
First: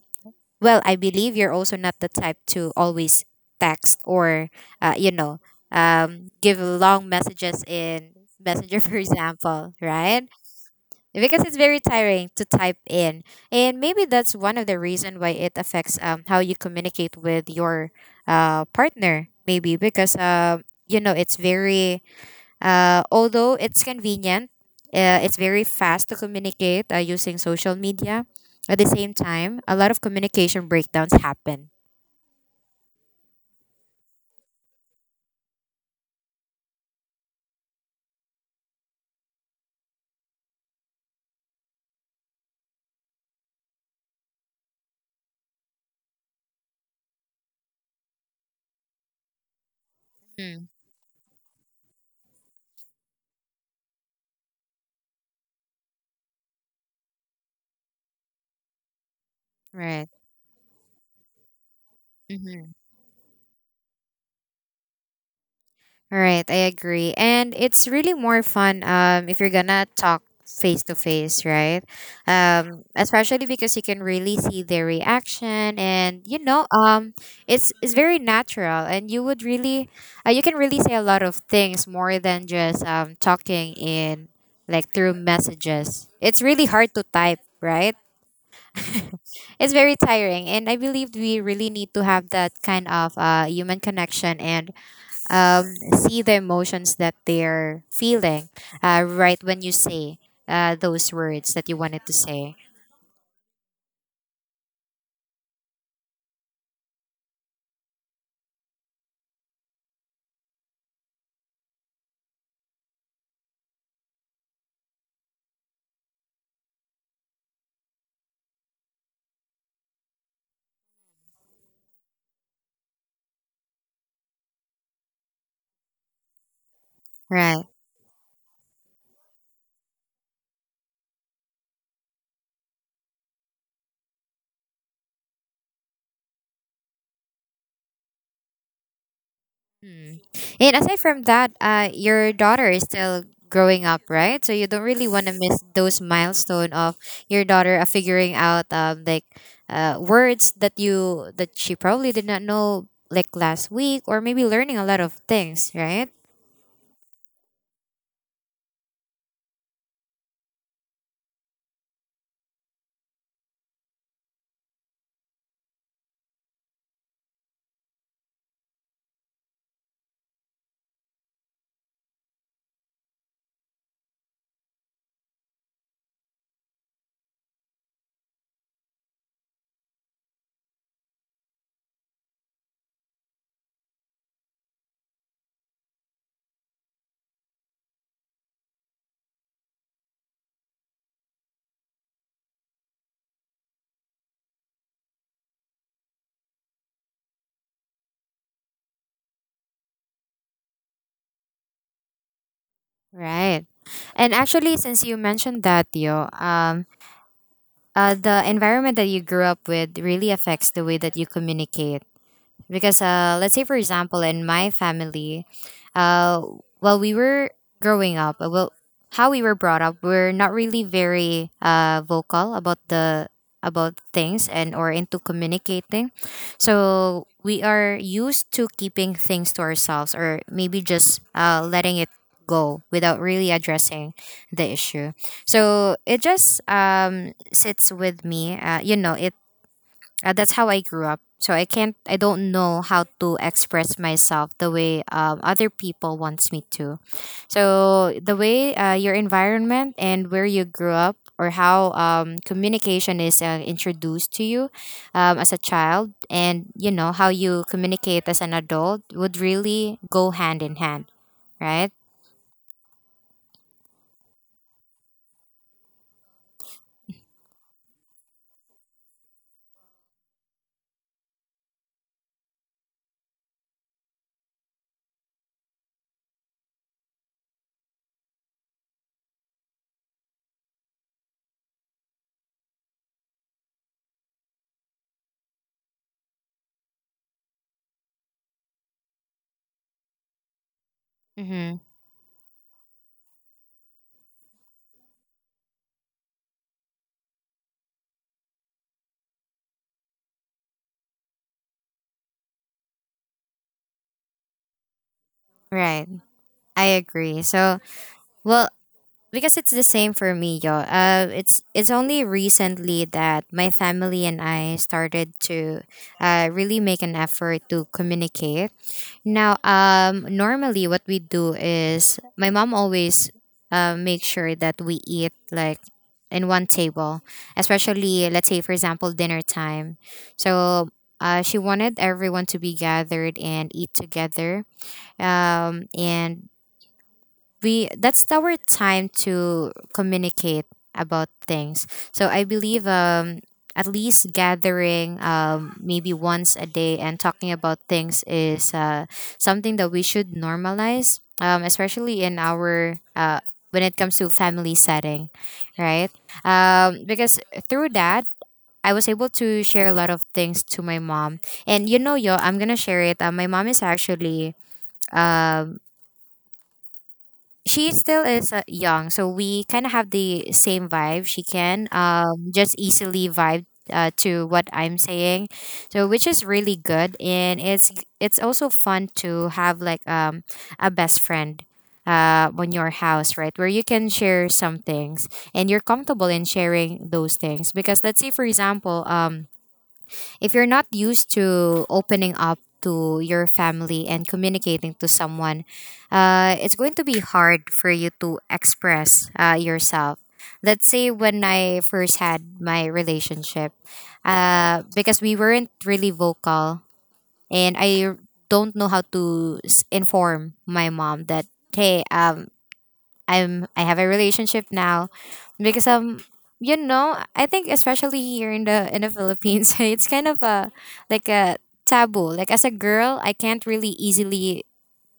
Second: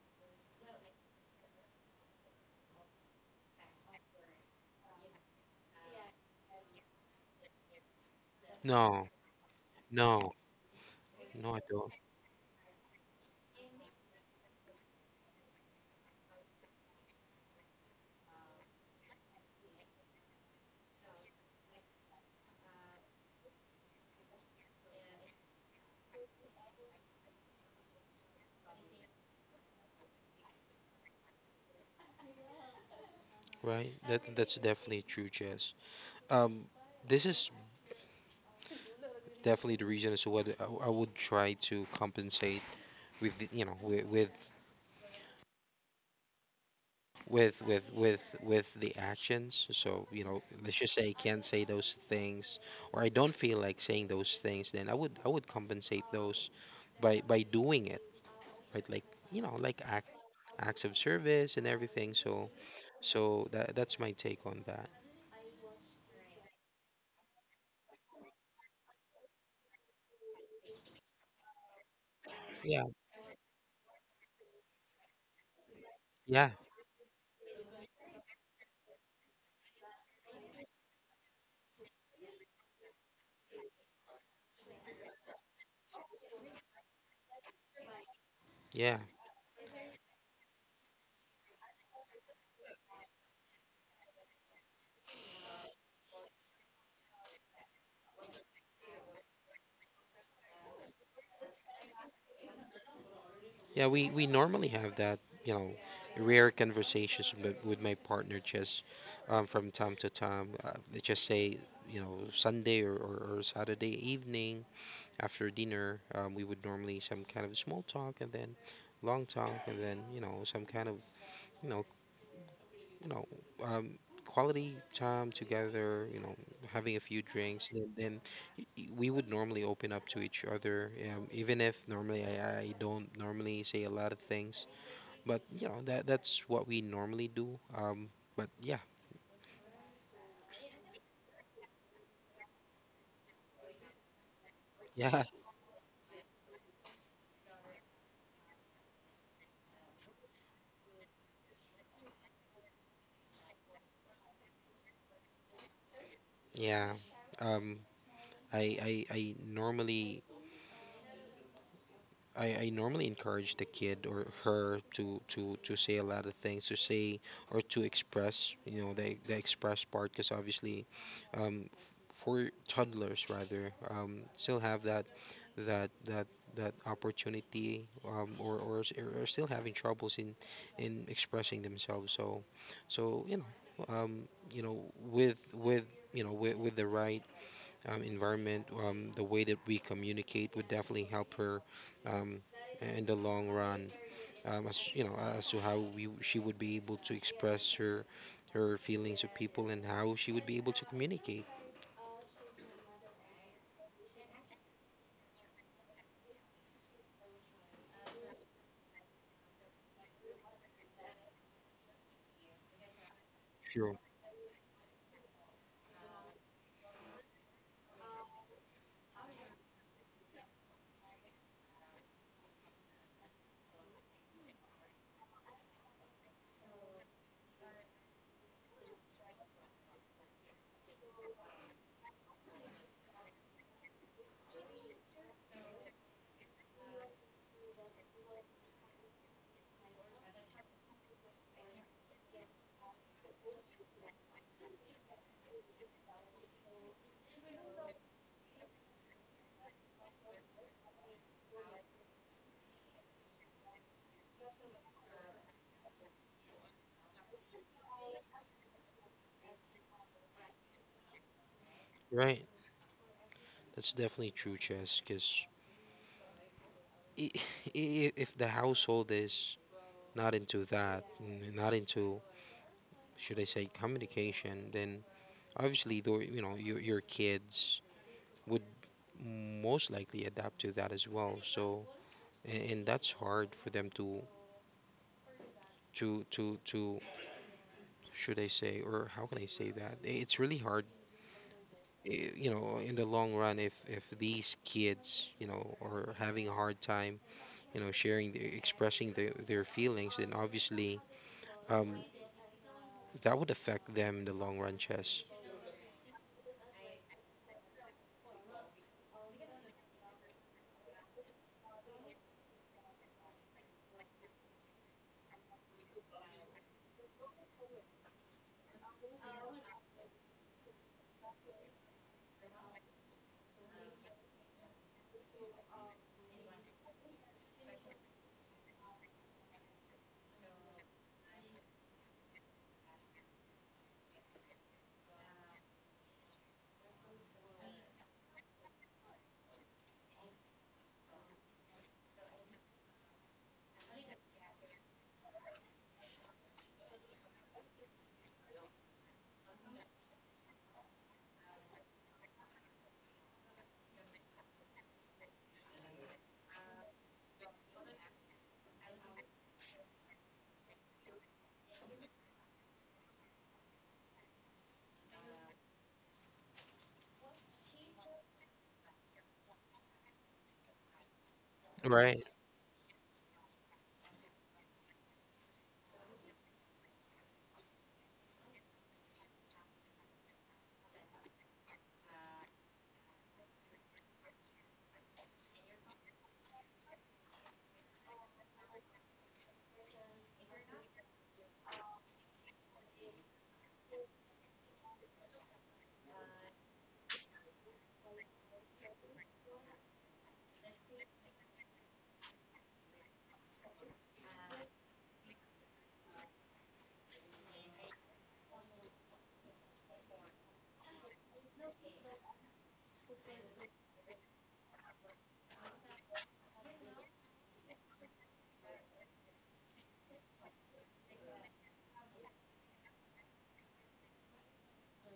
well, I believe you're also not the type to always text or, uh, you know, um, give long messages in Messenger, for No, example, right? no, Because no, it's I very don't. tiring to type in, and maybe that's one of the reason why it affects, um, how you communicate with your, uh, partner, maybe because, uh, you know, it's very, uh, although it's convenient, uh, it's very fast to communicate uh, using social media. At the same time, a lot of communication breakdowns happen. Right. That that's definitely true, Jess. Um, this is definitely the reason as to what I, I would try to compensate with, the- you know, with with with with with with the actions. So you know, Mm. let's just say I can't say those things, or I don't feel like saying those things. Then I would I would compensate those by by doing it, right? Like you know, like act, Right. acts of service and everything. So so that that's my take on that. All right, I agree. And it's really more fun um if you're gonna talk face to face, right? Yeah. Um especially because you can really see their reaction and, you Yeah. know, um it's it's very natural, and you would really, uh, you can really say a lot of things more than just um talking in like through messages. It's really hard to type, right? Yeah. It's very tiring, and I believe we really need to have that kind of uh human connection and, um, see the emotions that they're feeling uh, right when you say uh, those words that you wanted to say. Yeah, we, we normally have that, you know, rare conversations with, with my partner just um, from time to time. Uh, let's just say, you know, Sunday or, or, or Saturday evening after dinner, um, we would normally some kind of small talk and then long talk and then, you know, some kind of, you know, you know, um, quality time together, you know, having a few Right. drinks and then y- y- we would normally open up to each other, um, even if normally I, I don't normally say a lot of things but you know that that's what we normally do. Um, but yeah, Hmm. And aside from that, uh, your daughter is still growing up, right? So you don't really Yeah. want to miss those milestone of your daughter, uh, figuring out, um, like uh, words that you that she probably did not know like last week, or maybe learning a lot of things, right? yeah. Um, I I I normally I, I normally encourage the kid or her to, to, to say a lot of things to say or to express you know the, the express part because obviously um, f- for toddlers rather um, still have that that that that opportunity um, or, or s- or still having troubles in in expressing themselves so so you know um, you know with with you know with, with the right um, environment, um, the way that we communicate would definitely help her um, in the long run. Um, as you know, as to how we she would be able to express her her feelings to people and how she would be able to communicate. Right. And actually, since you mentioned that, Tio, um, uh, the environment that you grew up with really affects the way that you communicate, because uh, let's say, for Sure. example, in my family, uh, while we were growing up, uh, well, how we were brought up, we're not really very, uh, vocal about the about things, and or into communicating. So we are used to keeping things to ourselves, or maybe just uh, letting it go without really addressing the issue. So it just, um, sits with me, uh, you know it uh, that's how I grew up. So I can't, I don't know how to express myself the way, um, other people wants me to. So the way uh, your environment and where you grew up, or how, um, communication is uh, introduced to you um, as a child, and you know how you communicate as an adult would really go hand in hand, right? Right. That's definitely true, Chess. Because if the household is not into that, n- not into should I say communication, then obviously though you know your your kids would most likely adapt to that as well. So and, and that's hard for them to to to to should I say or how can I say that? I- It's really hard, Mm-hmm. eh, you know, in the long run if if these kids, you know, are having a hard time, you know, sharing the, expressing their their feelings, then obviously um that would affect them in the long run, Chess. Right. I agree. So, well, because it's the same for me, yo. Uh, it's it's only recently that my family and I started to uh, really make an effort to communicate. Now, um, normally what we do is my mom always uh, make sure that we eat like in one table, especially let's say, for example, dinner time. So. Uh, she wanted everyone to be gathered and eat together. Um, and we that's our time to communicate about things. So I believe, um at least gathering um maybe once a day and talking about things is uh something that we should normalize, um especially in our, uh when it comes to family setting, right? Um because through that, I was able to share a lot of things to my mom, and you know, yo, I'm gonna share it. Uh, my mom is actually, um she still is uh, young, so we kind of have the same vibe. She can, Right, um, just easily vibe, uh, to what I'm saying, so which is really good, and it's it's also fun to have like, um, a best friend uh, on your house, right, where you can share some things and you're comfortable in sharing those things. Because let's say, for example, um if you're not used to opening up to your family and communicating to someone, uh, it's going to be hard for you to express, uh, yourself. Let's say when I first had my relationship, uh, because we weren't really vocal, and I don't know how to s- inform my mom that hey, um, I'm I have a relationship now. Because um you know, I think especially here in the in the Philippines it's kind of a like a taboo. Like as a girl, I can't really easily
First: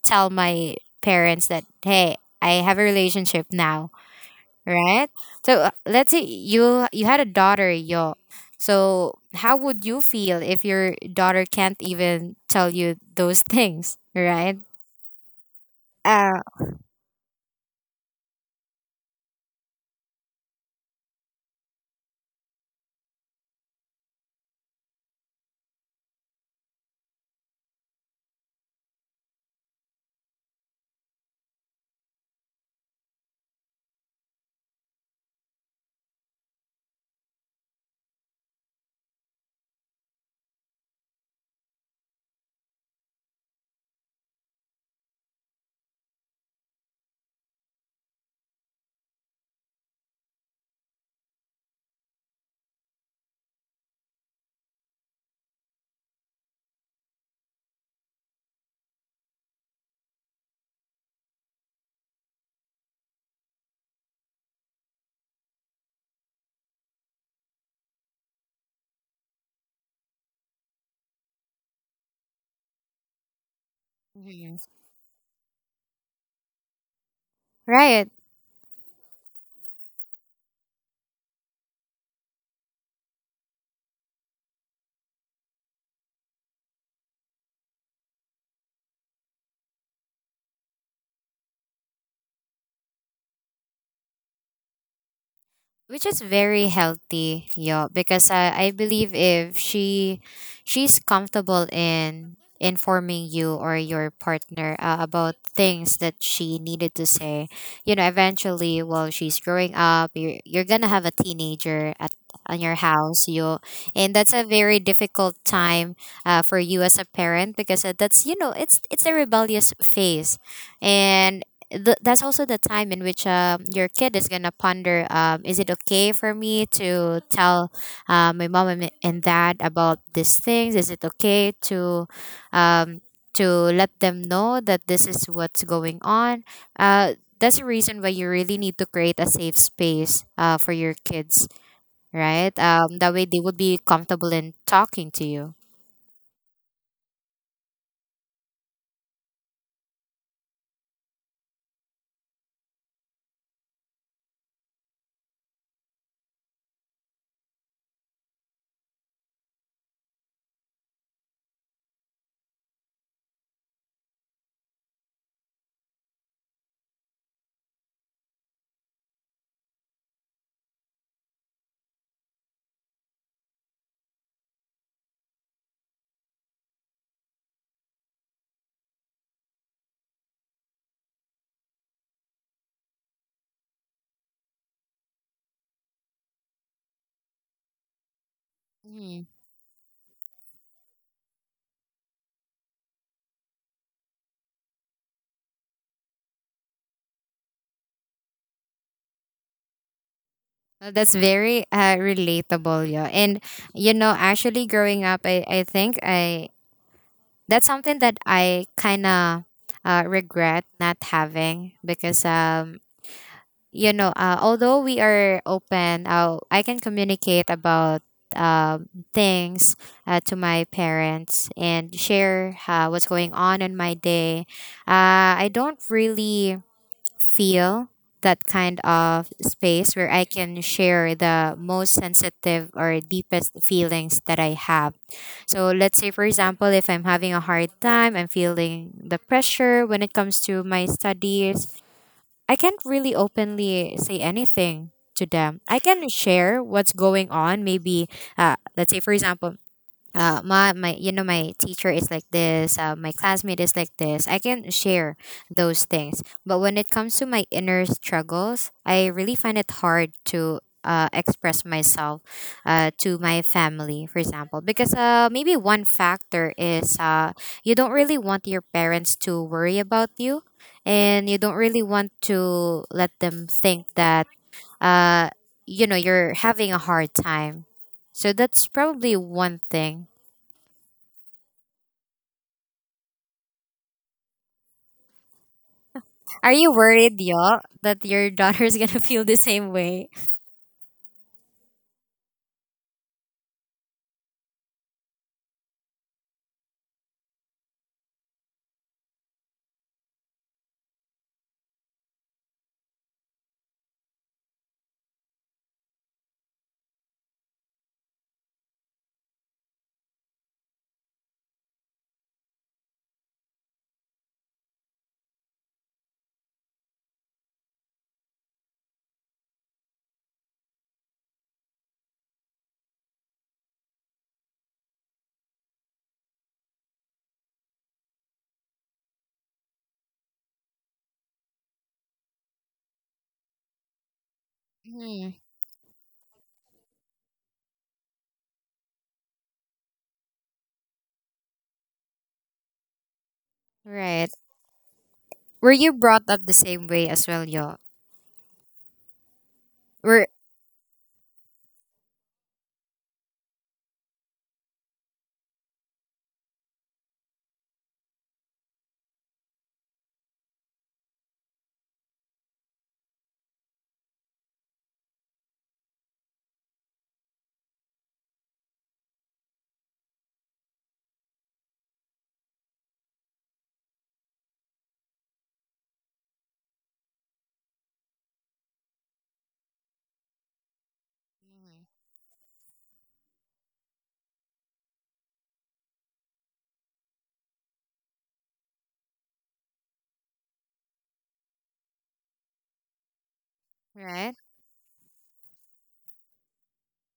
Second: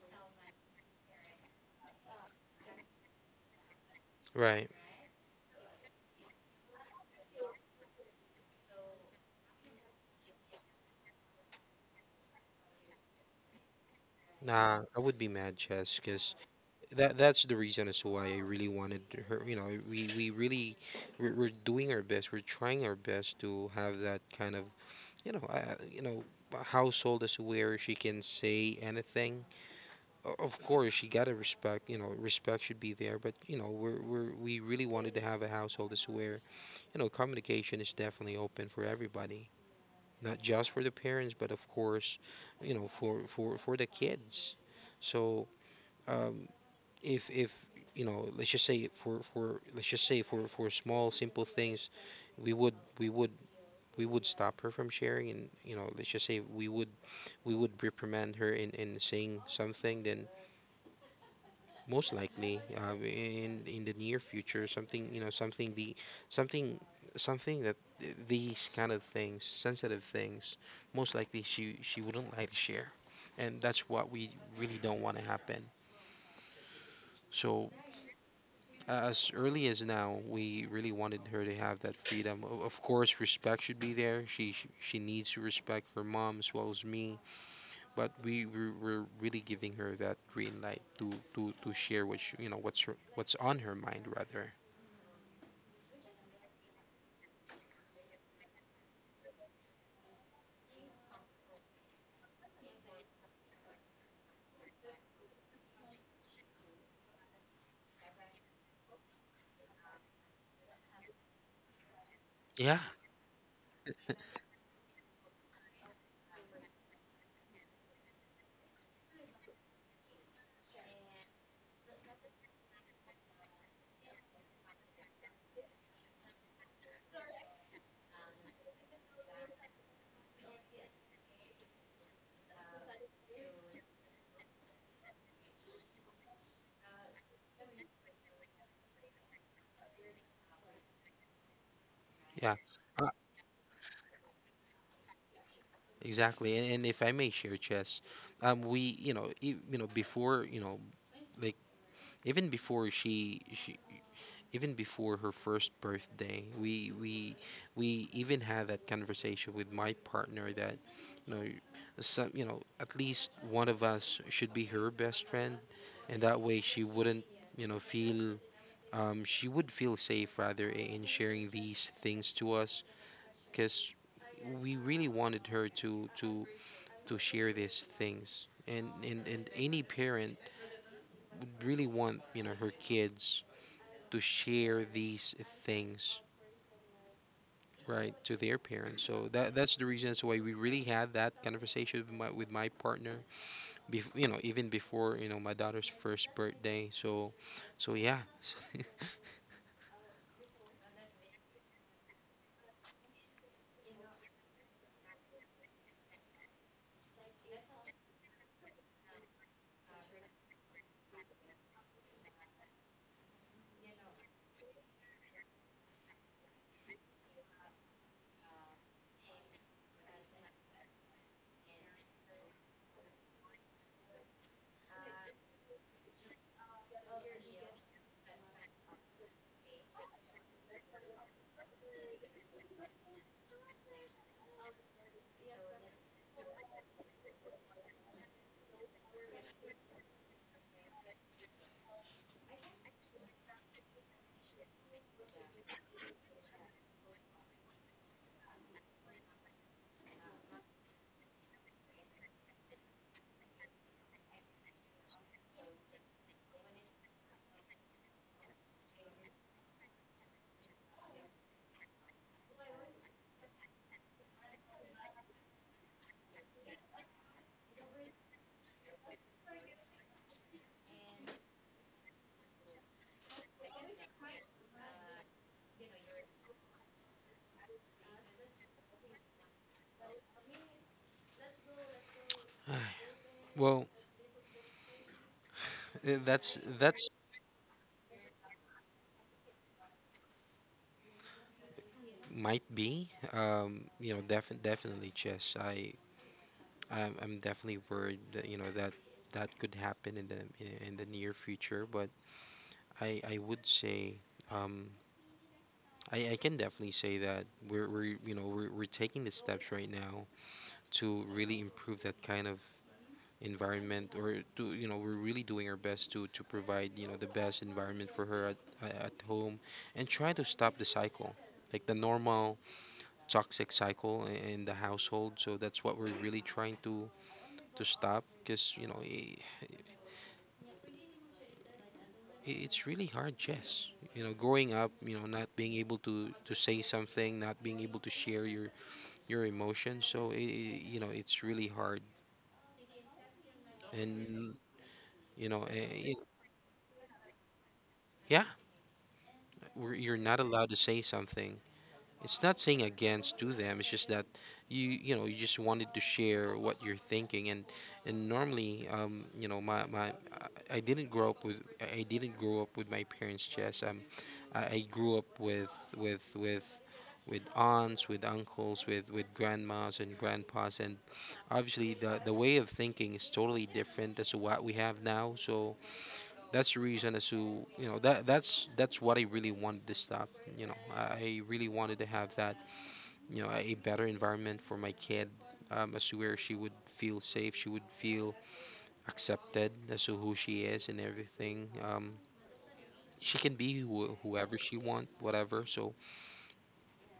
tell my parents that hey, I have a relationship now, right. right? So uh, let's say you you had a daughter, yo, so how would you feel if your daughter can't even tell you those things, right? Nah, I would be mad, Chess, because Uh, that that's the reason as to why I really wanted her. You know, we we really we're, we're doing our best. We're trying our best to have that kind of you know, uh, you know, a household is where she can say anything. O- Of course, she gotta respect. You know, respect should be there. But you know, we're we're we really wanted to have a household is where you know communication is definitely open for everybody, not just for the parents, but of course, you know, for for for the kids. So um, if if you know, let's just say for for let's just say for for small simple things, we would we would we would stop her from sharing, and you know, let's just say we would we would reprimand her in, in saying something, then most likely uh, in in the near future, something you know, something the something something that th- these kind of things, sensitive things, most likely she she wouldn't like to share, and that's what we mhm. really don't want to happen. So Right, as early as now, we really wanted her to have that freedom. O- Of course, respect should be there. She she she needs to respect her mom as well as me but we we were really giving her that green light to to to share what she, you know what's her, what's on her mind rather. which is very healthy, yo. Because I, I believe if she she's comfortable in informing you or your partner uh, about things that she needed to say, you know, eventually while she's growing up, you're, you're gonna have a teenager at on your Yeah, house, you. And that's a very difficult time uh, for you as a parent, because uh, that's, you know, it's it's a rebellious phase, and th- that's also the time in which um, your kid is gonna ponder, um, is it okay for me to tell uh, my mom and and dad about these things? Is it okay to um, to let them know that this is what's going on? uh, that's the reason why you really need to create a safe space uh, for your kids, yeah, right? um, uh, That way they would be comfortable in talking to you. exactly. And, and if I may share, Chess, um, we you know e- you know before you know like even before she she even before her first birthday we we we even had that conversation with my partner that you know some you know at least one of us should be her best friend and that way she wouldn't you know feel um, she would feel safe rather i- in sharing these things to us because we really wanted her to to to share these things and and, and any parent would really want you know her kids to share these things right to their parents so that that's the reasons why we really had that conversation with my, with my partner bef- you know even before you know my daughter's first birthday so so yeah Well, that's very uh, relatable, yeah. And you know, actually, growing up, I, I think I that's something that I kind of uh, regret not having, because um you know, uh, although we are open, uh, I can communicate about um things uh, to my parents and share uh, what's going on in my day. Uh, I don't really feel that kind of space where I can share the most sensitive or deepest feelings that I have. So let's say, for example, if I'm having a hard time, I'm feeling the pressure when it comes to my studies, I can't really openly say anything to them. I can share what's going on, maybe uh, let's say, for example, uh, my my you know, my teacher is like this, uh, my classmate is like this. I can share those things, but when it comes to my inner struggles, I really find it hard to uh, express myself uh, to my family, for example, because uh, maybe one factor is, uh, you don't really want your parents to worry about you, and you don't really want to let them think that uh, you know, you're having a hard time. So that's probably one thing. well uh, Are that's you that's worried, y'all, that your daughter's gonna feel the same way? might be um you know def- definitely chess i i'm, I'm definitely worried that, you know that that could happen in the in, in the near future but i I would say um I, I can definitely say that we're, we're you know we're, we're taking the steps right now to really improve that kind of environment or to you know we're really doing our best to to provide you know the best environment for her at, uh, at home and try to stop the cycle like the normal toxic cycle i- in the household so that's what we're really trying to to stop because you know i i- it's really hard jess you know growing up you know Mhm. not being able to to say something not being able to share your your emotions so i i- you know it's really hard Right. and you know Were you eh, brought up the same way as well, y'all? yeah where you're Were. not allowed to say something. It's not saying against to them. It's just that you you know you just wanted to share what you're thinking and and normally um you know my my I I didn't grow up with I I didn't grow up with my parents Jess. Um, I, I grew up with with with with aunts, with uncles, with with grandmas and grandpas and obviously the the way of thinking is totally different as to what we have now. So that's the reason as to you know that that's that's what I really wanted to stop. You know, I I really wanted to have that you know a better environment for my kid, um, as to where she would feel safe, she would feel accepted as to who she is and everything. Um, she can be who, Right? whoever she want, whatever. So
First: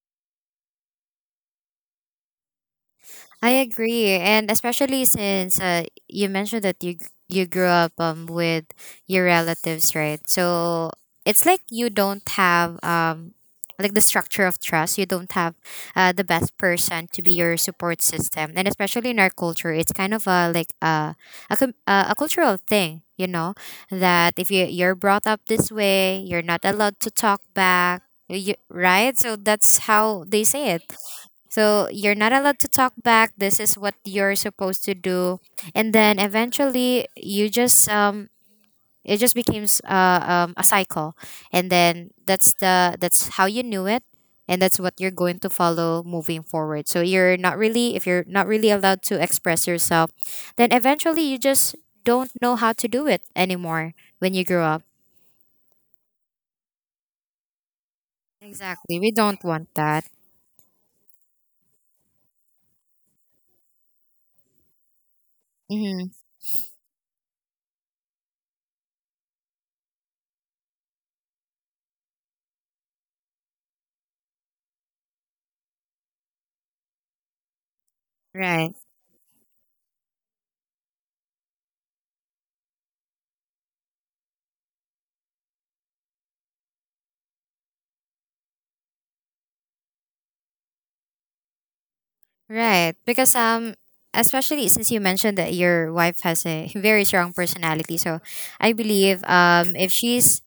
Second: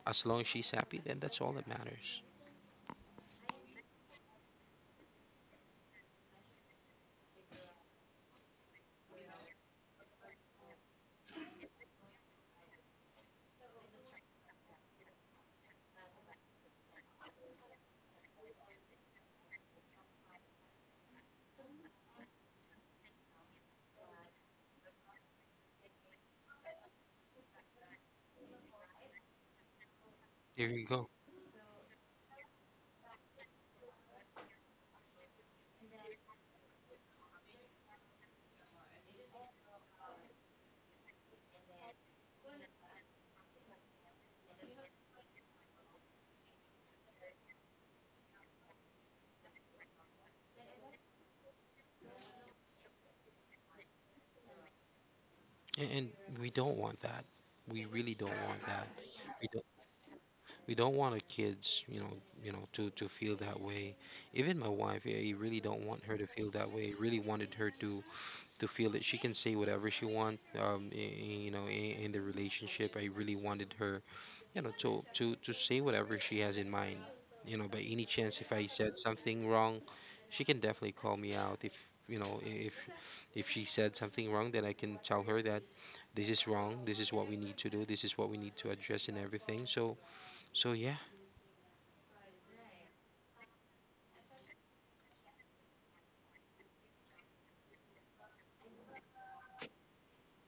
as long as she's happy, then that's all that matters. I agree, and especially since uh, you mentioned that you you grew up um with your relatives, right? So it's like you don't have um like the structure of trust. You don't have uh, the best person to be your support system, and especially in our culture, it's kind of a like uh, a com- uh, a cultural thing, you know, that if you you're brought up this way, you're not allowed to talk back. You, right? So that's how they There say it. you go. So you're not allowed to talk back. This is what you're supposed to do, and then eventually you just um it just becomes uh, um, a cycle, and then that's the that's how you knew it, and that's what you're going to follow moving forward. So you're not really, if you're not really allowed to express yourself, then eventually you just don't know how to do it anymore when you grow up. And, and we don't want that. We really don't want that. Exactly, we don't We don't. want that. we don't want our kids you know you know to to feel that way. Even my wife, yeah, you really don't want Mm-hmm. her to feel that way. I really wanted her to to feel that she can say whatever she want. Um i- i- you know, in, in the relationship, I really wanted her, you know to to to say whatever she has in mind. You know, by any chance, if I Right. said something wrong, she can definitely call me out. If you know i- if if she said something wrong, then I can tell her that this is wrong, this is what we need to do, this is what we need to address and everything. So so yeah. Right. Because um especially since you mentioned that your wife has a very strong personality. So I believe um if she's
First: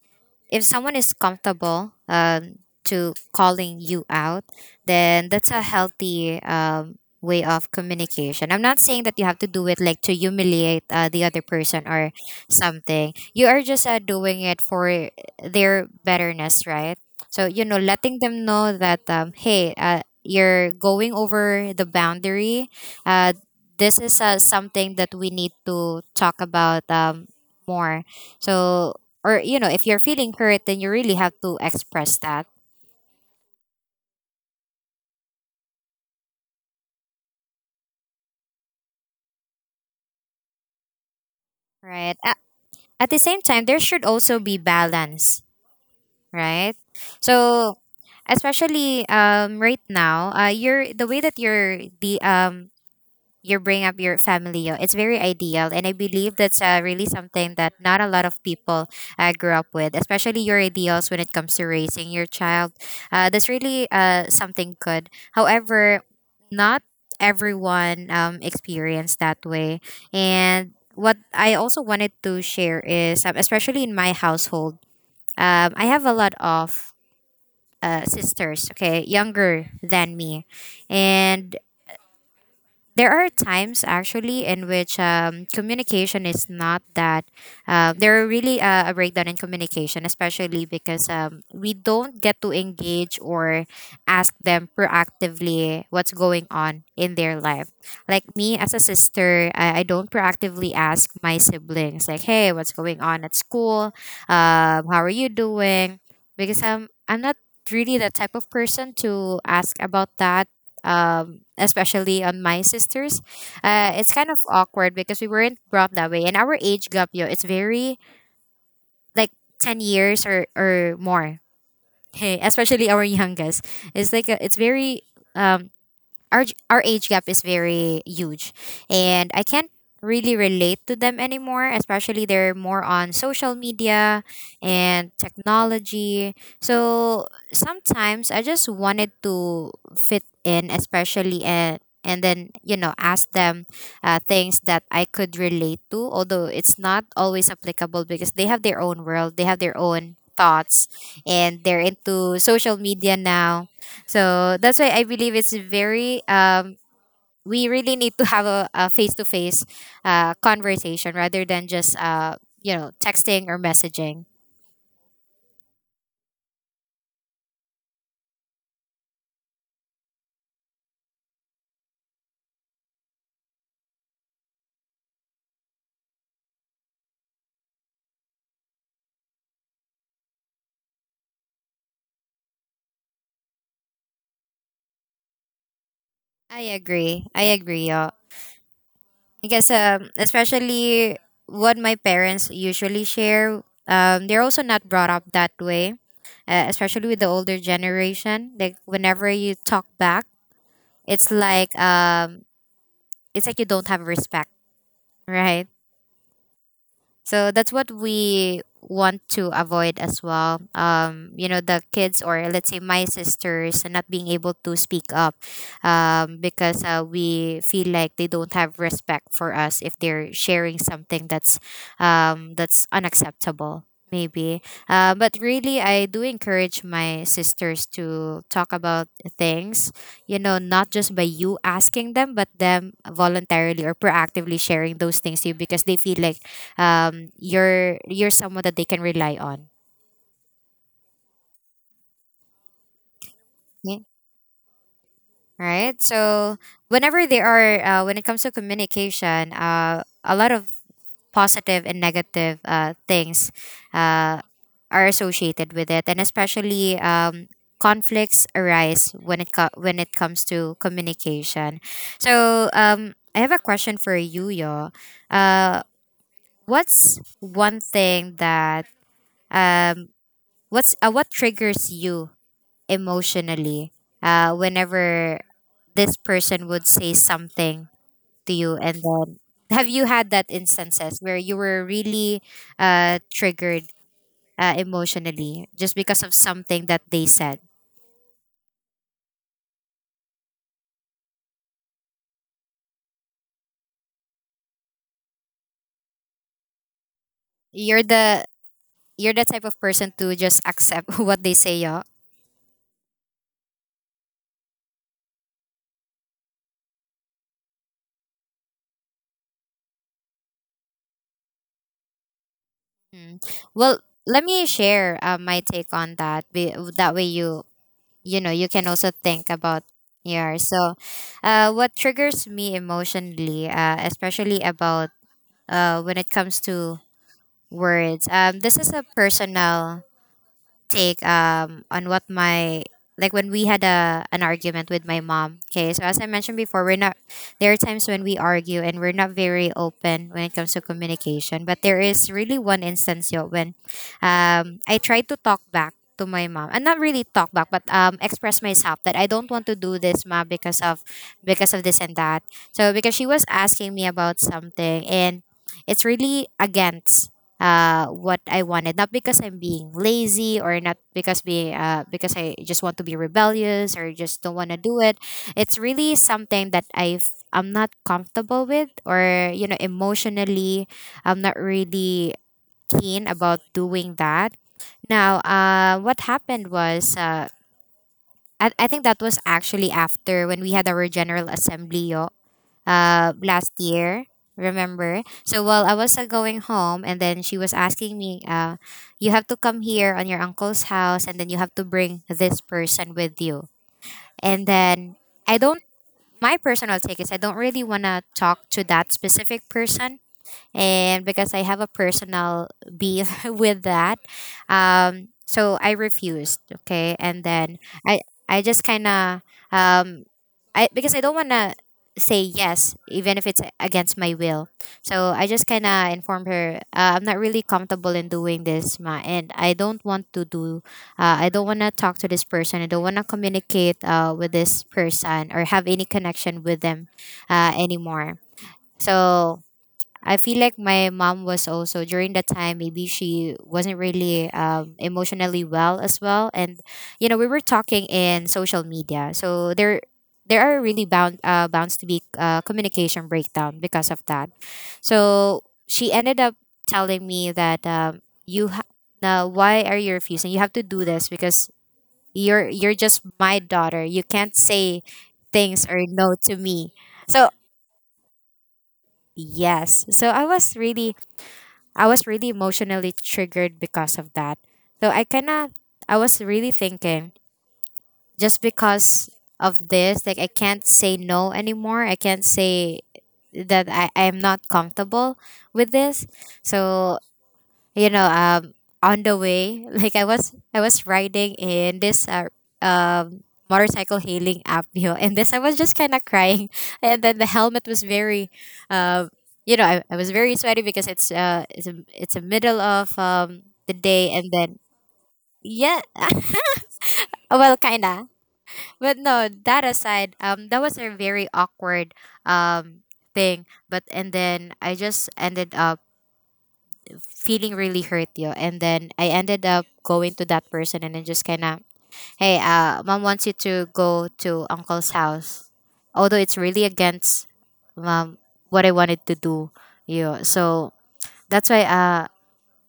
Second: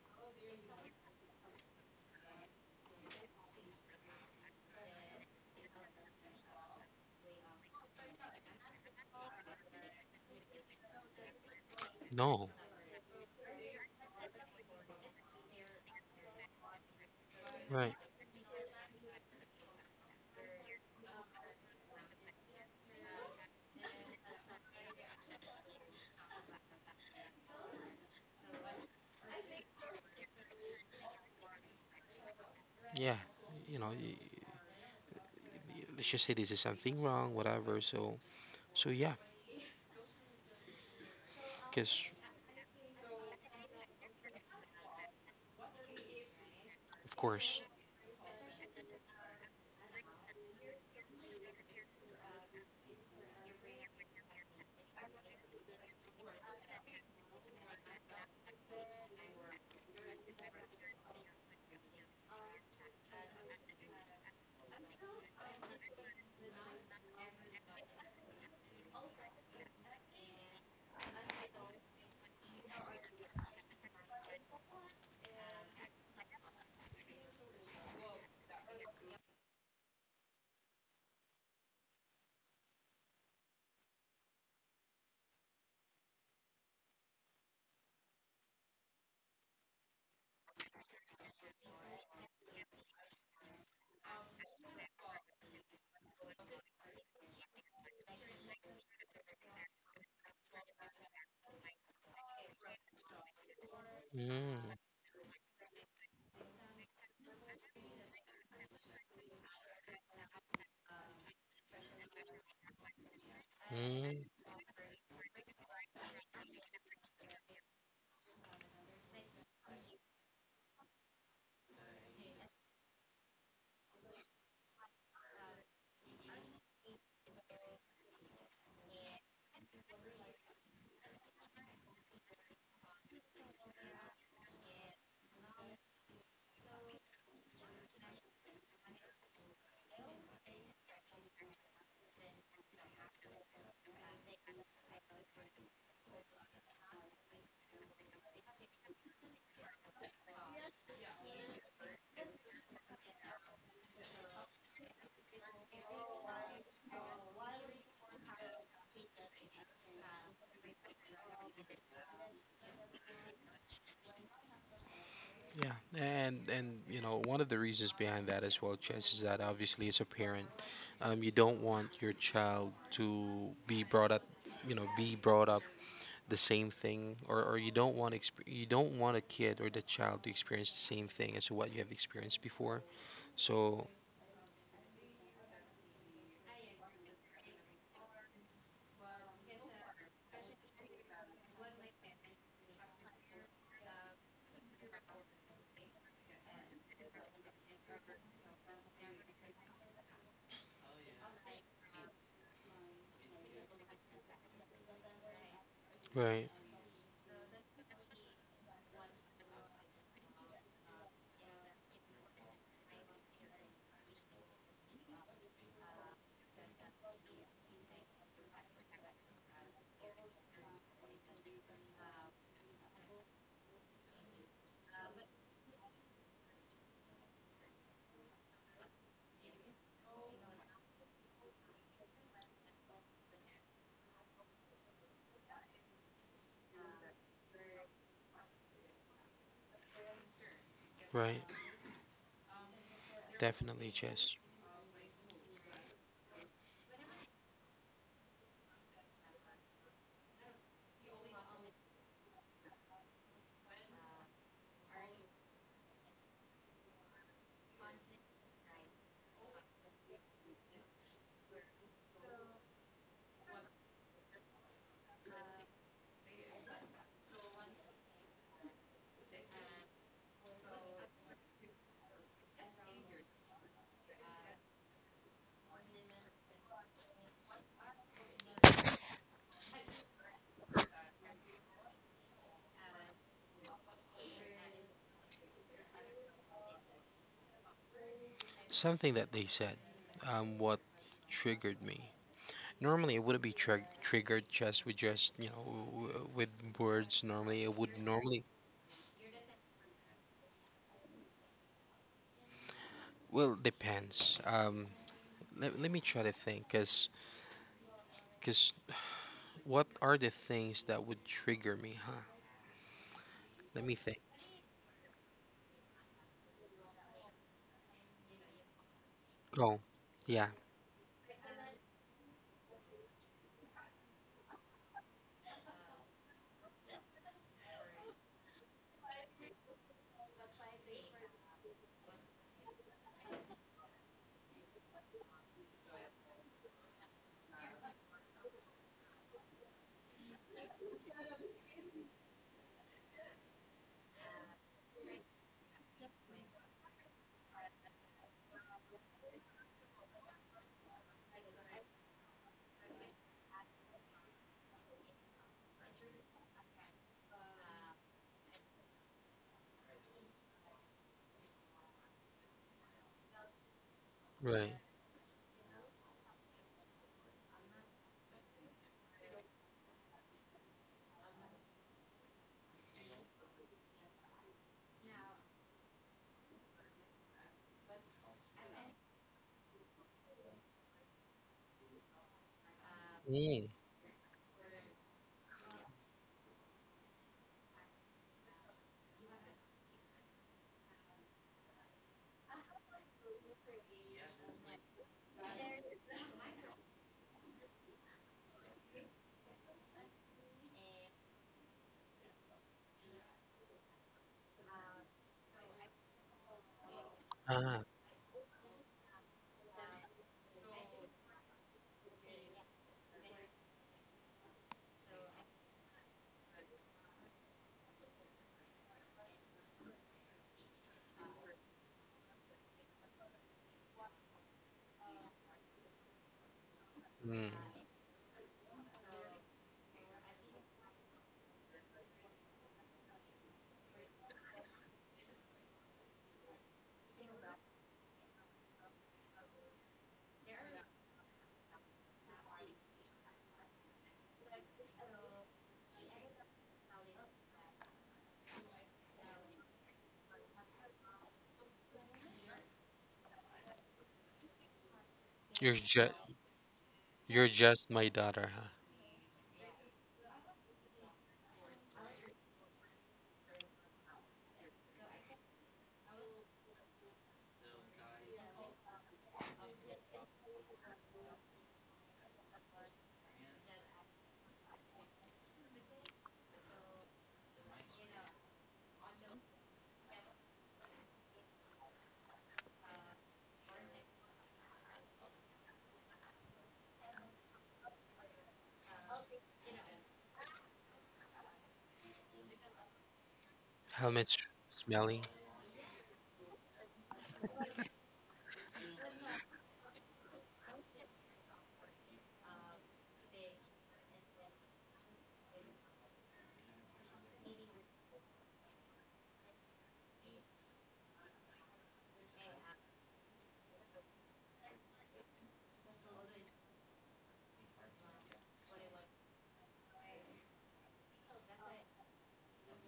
if someone is comfortable um, to calling you out, then that's a healthy um, way of communication. I'm not saying that you have to do it like to humiliate uh, the other person or No, something. You are just uh, doing it for their betterness, right? So, you know, right. letting them know that, um, hey, uh, you're going over the boundary. Uh, this is uh, something that we need to talk about um, more. So, or you know, if you're feeling hurt, then you really have to express that, Yeah. You know, y- y- let's just say this is something wrong, whatever. So, so yeah. Because right? At, at the same time, there should also be balance, right? of course. So especially um right now, uh you're the way that you're the um you bring up your family. Oh, it's very ideal, and I believe that's uh, really something that not a lot of people uh, grew up with, especially your ideals when it comes to raising your child. Uh, that's really uh, something good. However, not everyone um, experienced that way, and what I also wanted to share is, um, especially in my household, um, I have a lot of. Uh, sisters, okay, younger than me, and there are times actually in which um, communication is not that uh, there are really uh, a breakdown in communication, especially because um, we don't get to engage or ask them proactively what's going on in their life. Like me as a sister, i, I don't proactively ask my siblings like hey, what's going on at school, um, Mm, how are you doing? Because um, I'm not really the type of person to ask about that, um, especially on my sisters. Uh, it's mm, kind of awkward because we weren't brought that way. And our age gap, yo, it's very like ten years or, or more. Hey, especially our youngest. It's like a, it's very um, our g- our age gap is very huge, and I can't really relate to them anymore, especially they're more on social media and technology. So sometimes I just wanted to fit in especially, and and then you know, ask them uh, things that I could relate to, although it's not always applicable because they have their own world, they have their own thoughts, and they're into social media now. So that's why I believe it's very um we really need to have a, a face-to-face uh, conversation rather than just uh you know, texting or messaging. yeah, and and you know, one of the reasons behind that as well, Chess, is that obviously, as a parent, um, you don't want your child to be brought up, you know, be brought up the same thing, or, or you don't want exp- you don't want a kid or the child to experience the same thing as what you have experienced before. So, I agree. I agree. Y'all. I guess um especially what my parents usually share, um they're also not brought up that way. Uh, especially with the older generation, like whenever you talk back, it's like um it's like you don't have respect, right? right, So that's what we want to avoid as well. Um, you know, the kids or let's say my sisters not being able to speak up, um, because uh, we feel like they don't have respect for us if they're sharing something that's um, that's unacceptable. Maybe, uh, but really, I do encourage my sisters to talk about things. You know, not just by you asking them, but them voluntarily or proactively sharing those things to you because they feel like um, you're you're someone that they can rely on. right. Definitely, Yeah. Chess. Right. So whenever they are, uh, when it comes to communication, uh, a lot of positive and negative uh, things uh, are associated with it, and especially um, conflicts arise when it co- when it comes to communication. So um, I have a question for you, Yo. Uh, what's one thing that um, what's uh, what triggers you emotionally uh, whenever this person would say something to you, and then have you had that instances where you were really uh, triggered uh, emotionally just because of something that they said? Something that they said. Um, what triggered me. Normally, it wouldn't be trig triggered just with just, you know, w- w- with words. Normally, it would you're normally, the you're the type of person to just accept what they say, yeah. well, depends. Um, let, let me try to think, cause 'cause what are the things that would trigger me, huh? Mm. Let me Well, think. let me share uh, my take on that, be, that way you you know, you can also think Go. about Yeah. your so. Uh, what triggers me emotionally, uh especially about uh when it comes to words, um this is a personal take um on what my, like when we had a an argument with my mom. Okay, so as I mentioned before, we're not, there are times when we argue and we're not very open when it comes to communication. But there is really one instance, yo, when um I tried to talk back to my mom, and not really talk back, but um express myself that I don't want to do this, ma, because of, because of this and that. So because she was asking me about something, and it's really against uh, what I wanted, not because I'm being lazy or not because be uh, because I just want to be rebellious or just don't want to Right. do it. It's really something that I I'm not comfortable with, or you know, emotionally, I'm not really keen about doing that. Now, uh, what happened was, uh, I, I think that was actually after when we had our general assembly uh, Mm. last year. Remember? So while I was uh, going home, and then she was asking me, uh, "You have to come here on your uncle's house, and then you have to bring this person with you." And then I don't. My personal take is I don't really wanna talk to that specific person, and because I have a personal beef with that, um, so I refused. Okay, and then Ah. I I just kind of um I because I don't want to say yes even if it's against my will. So I just kind of informed her uh, I'm not really comfortable in doing this, ma, and I don't want to do. Uh, I don't want to talk to this person. I don't want to communicate uh, with this person or have any connection with them Mm. uh, anymore. So I feel like my mom was also during that time maybe she wasn't really um, emotionally well as well, and you know we were talking in social media so there there are really bound uh, bounds to be uh, communication breakdown because of that, so she ended up telling me that um, you ha- now why are you refusing, you have to do this because you're you're just my daughter, you can't say You're things or just no to me. So you're just my daughter, huh? yes, so I was really, I was really emotionally triggered because of that. So I kind of, I was really thinking just because of this, like I can't say no anymore. I can't say that I, I am not comfortable with this. So you know um on the way like i was i was riding in this uh, um motorcycle hailing app you know and this I was just kind of crying and then the helmet was very um you know, I, I was very sweaty because it's uh it's a, it's a middle of um the day, Helmet's and then smelly. yeah, well kinda, but no, that aside, um that was a very awkward um thing. But and then I just ended up feeling really hurt, yo. And then I ended up going to that person and then just kind of hey, uh mom wants you to go to uncle's house, although it's really against um, what I wanted to do, yo. So that's why uh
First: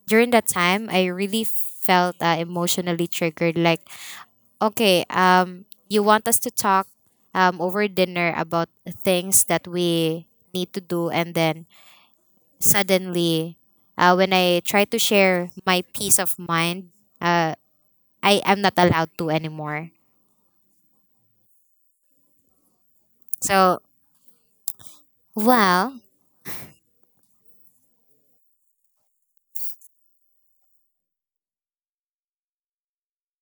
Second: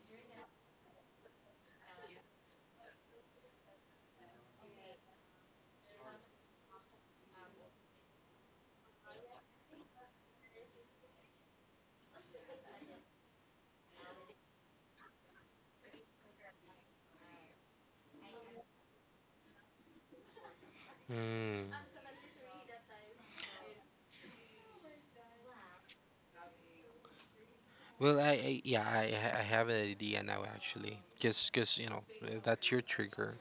during that time I really felt uh, emotionally triggered like, okay, um you want us to talk um over dinner about things that we need to do, and then suddenly, uh, when I try to share my peace of mind, uh, I am not allowed to anymore. Mm. So, well, Well, I, I, yeah, I ha- I have an idea now, actually, because because you know, uh, that's your trigger.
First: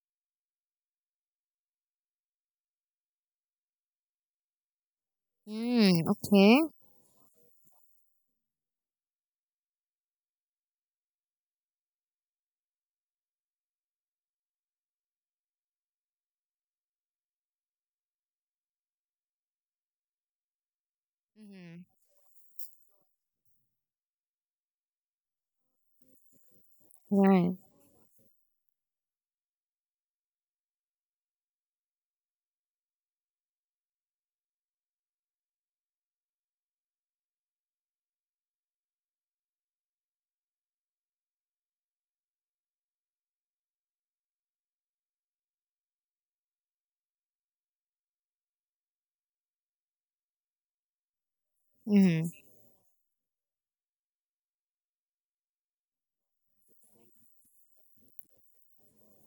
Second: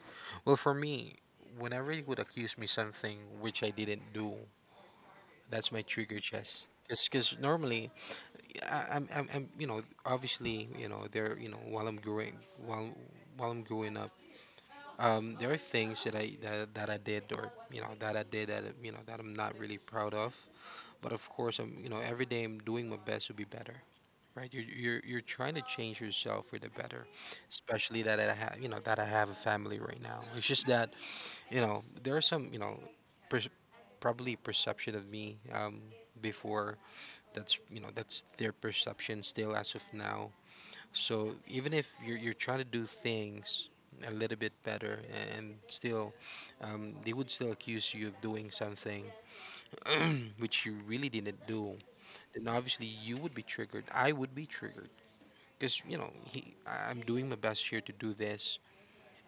Well, for me, whenever you would accuse me something which I didn't do, that's my mm, trigger, Chess. okay. Because normally, I, I'm, I'm I'm you know, obviously you know, there you know, while I'm growing while while I'm growing up, um, there are things that I that, that I did, or you know that I did, that you know that I'm not really proud of. But of course, I'm, Hmm. you know, every day I'm doing my best to be better. Right, you're you're you're trying to change yourself for the better, Right. especially that I have, you know, that I have a family right now. It's just that, you know, there are some, you know, per- probably perception of me, um, before, that's, you know, that's their perception still as of now. So even if you're you're trying to do things a little bit better and still, um, they would still accuse you of doing something which you really didn't do, Hmm. then obviously you would be triggered. I would be triggered because you know, he, I- I'm doing my best here to do this,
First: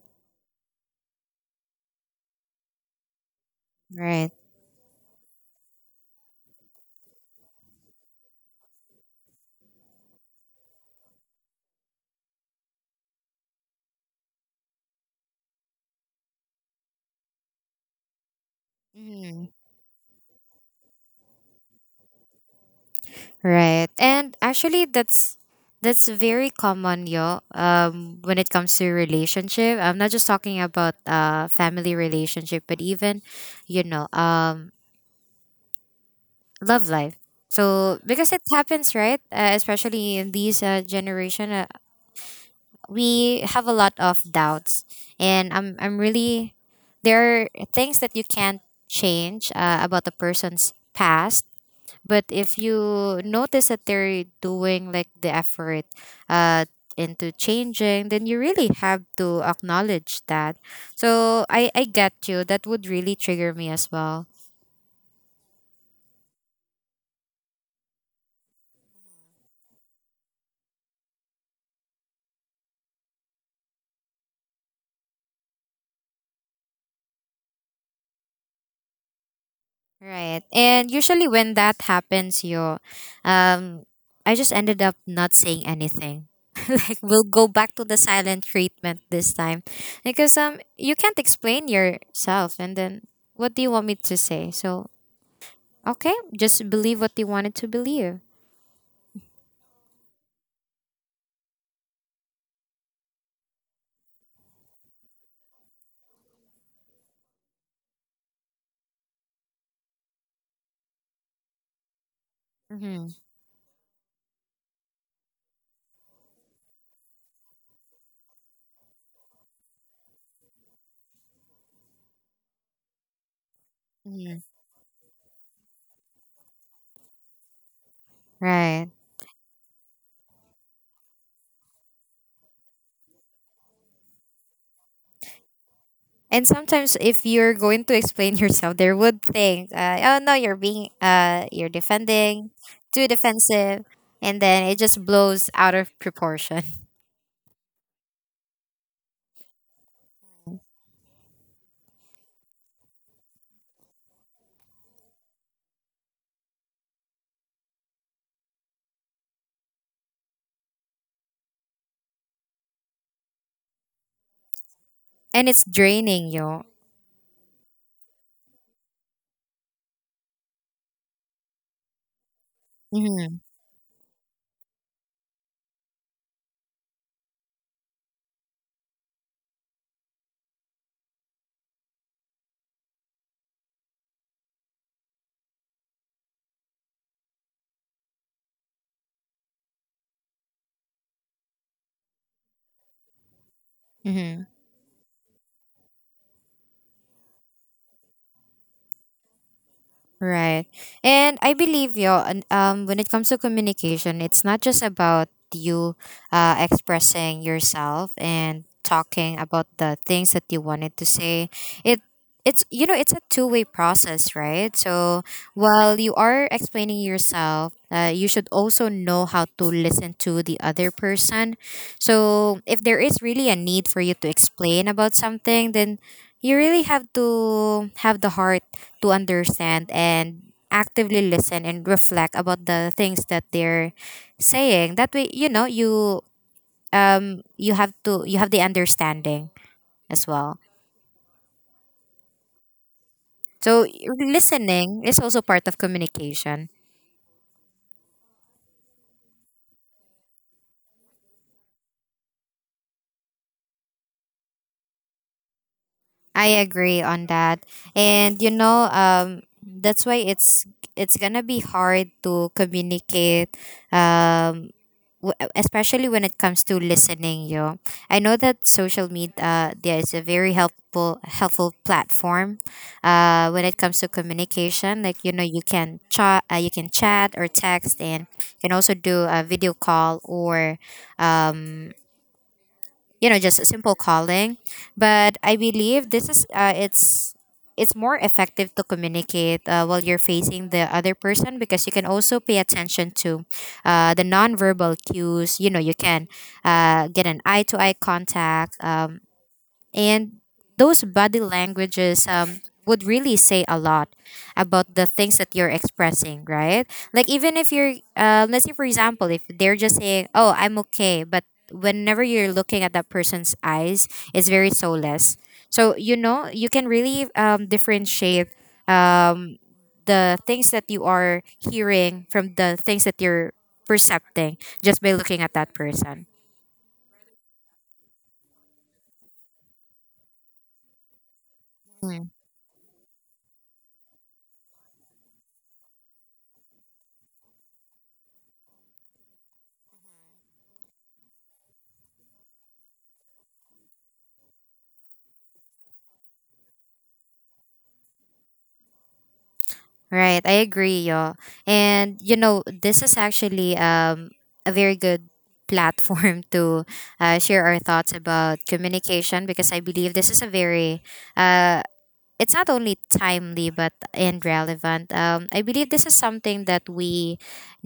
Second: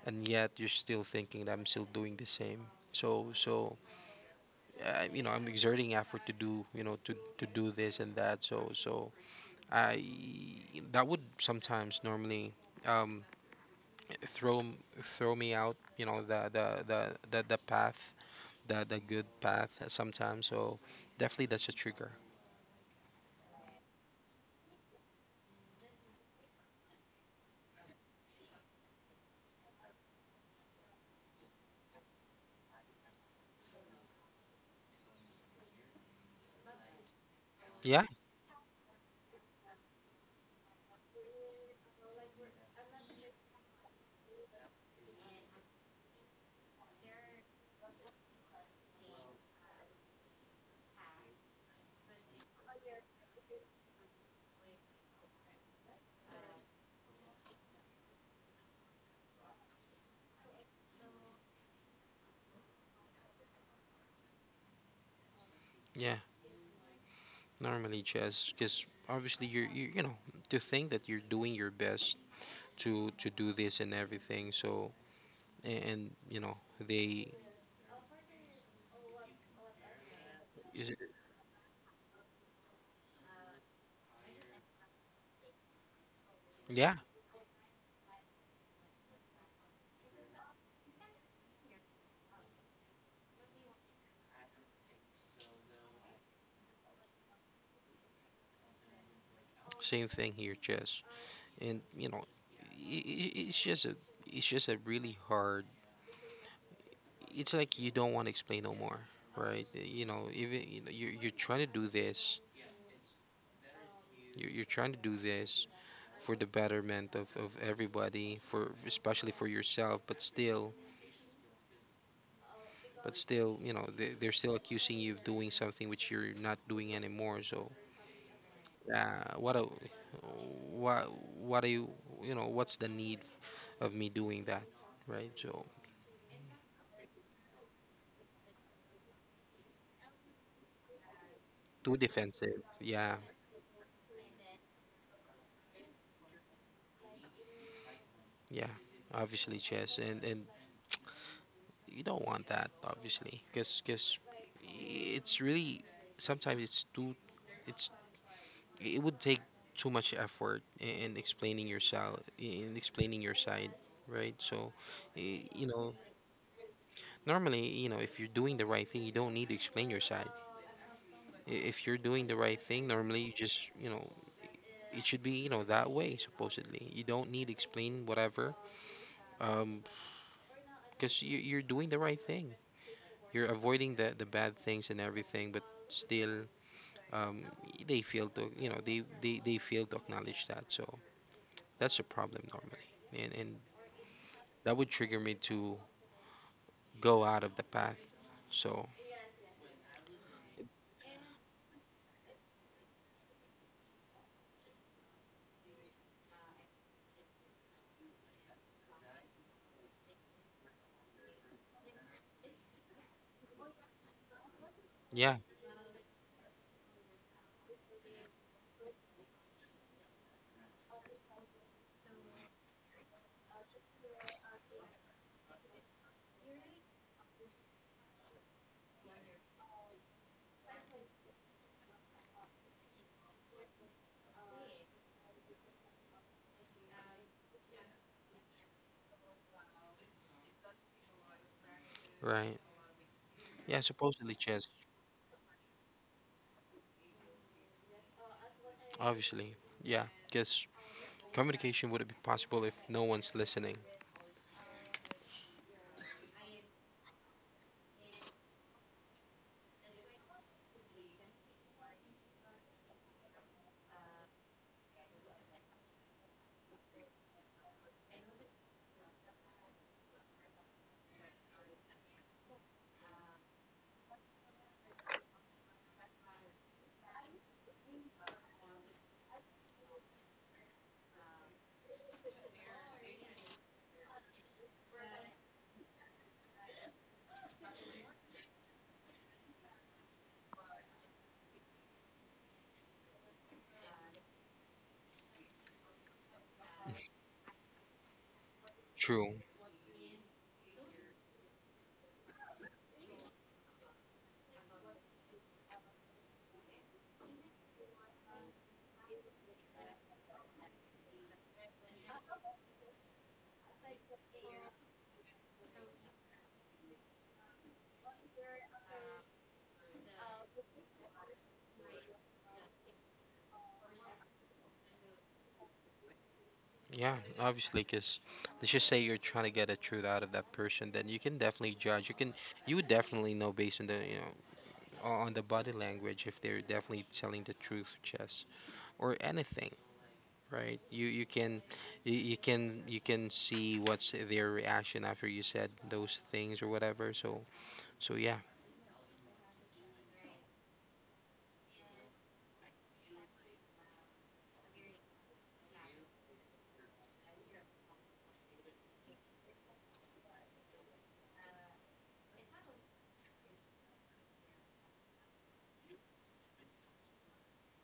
and yet you're still thinking that I'm still doing the same. So so Right. uh, you know, I'm exerting effort to do, you know, to to do this and that. So so I, that would sometimes normally, um, throw m- throw me out. You know, the the the the, the path, the the good Hmm. path sometimes. So definitely that's a trigger. Right. And actually, that's that's very common, yo. Um, when it comes to relationship, I'm not just talking about uh family relationship, but even, you know, um, love life. So Yeah, because it happens, right? Uh, especially in these uh, generation, uh, we have a lot of doubts, and I'm I'm really, there are things that you can't change uh, about a person's past. But if you notice that they're doing like the effort uh, into changing, then you really have to acknowledge that. So I, I get you. That would really trigger me as well. yeah, normally, just because obviously you're, you, you know, to think that you're doing your best to to do this and everything. So and, and you know they Right. is And it- usually when that happens, you um I just ended up not saying anything. yeah, Like we'll go back to the silent treatment this time. Because um you can't explain yourself, and then what do you want me to say? So okay, just believe what you wanted to believe. same thing here, Jess. And you know, I I it's just a, it's just a really hard. It's like you don't want to explain no more, right? Uh, you know, even you know, you're, you're trying to do this. Mm-hmm. You're, you're trying to do this for the betterment of, of everybody, for especially for yourself, but still, but still, you know, they, they're still accusing you of doing something which you're not doing anymore. So Right. uh, what a, what what are you, you know, what's the need of me doing that, right? So And sometimes, if you're going to explain yourself, they would think, uh, "Oh no, you're being, uh, you're too defending, defensive, too yeah, defensive," and then it just blows out of proportion, yeah, obviously, Chess. And and you don't want that obviously, because because it's really sometimes it's too, it's it would take too much effort i- in explaining yourself, in explaining your side, right? So i- and it's you know, draining you. normally, you know, if you're doing the right thing, you don't need to explain your side. I- If you're doing the right thing, normally you Mm-hmm. just, you know, it should be, you know, that way, supposedly. You don't need explain whatever, um, because you, you're doing the right thing. You're avoiding the, the bad things and everything, but still, um, they fail to, you know, they, they, they fail to acknowledge that. So that's a problem normally. And, and Mm-hmm. that would trigger me to go out of the path. So, Right. And I believe you, um when it comes to communication, it's not just about you uh, expressing yourself and talking about the things that you wanted to say. It it's you know, it's a two-way process, right? So yeah, while you are explaining yourself, uh, you should also know how to listen to the other person. So if there is really a need for you to explain about something, then you really have to have the heart to understand and actively listen and reflect about the things that they're saying. That way, you know, you um you have to, you have the understanding as well. right. Yeah, So supposedly, Chess, listening is also part of communication. obviously. Yeah, because communication wouldn't be possible if no one's listening. I agree on that. And you know, um that's why it's it's gonna be hard to communicate, um w- especially when it comes to listening, yo. I know that social media, yeah, is a very helpful helpful platform uh, when it comes to communication. Like you know you can chat, uh, you can chat or text, and you can also do a video call, or um you know just a simple calling. But I believe this is uh, it's it's more effective to communicate uh, while you're facing the other person, because you can also pay attention to uh, the nonverbal cues. You know you can uh, get an eye-to-eye contact, um, True. and those body languages um, would really say a lot about the things that you're expressing, right? Like, even if you're, uh, let's say, for example, if they're just saying, oh, I'm okay, but whenever you're looking at that person's eyes, it's very soulless. So, you know, you can really um, differentiate um, the things that you are hearing from the things that you're percepting, just by looking at that person. Yeah, obviously, because let's just say you're trying to get a truth out of that person, then you can definitely judge. You can, you would definitely know based on the, you know, o- on the body language if they're definitely telling the truth, Chess, or anything, right? You you can, you, you can, you can see what's their reaction after you said those things or whatever. So so yeah, Right, I agree, y'all. And you know, this is actually um a very good platform to uh, share our thoughts about communication, because I believe this is a very uh it's not only timely but and relevant. Um, I believe this is something that we